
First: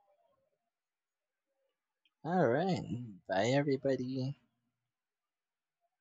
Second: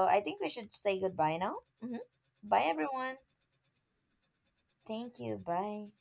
Speaker 1: I think we should say goodbye now. Hmm.
Speaker 2: All
Speaker 1: Bye,
Speaker 2: right.
Speaker 1: everyone.
Speaker 2: Bye, everybody.
Speaker 1: Thank you, bye.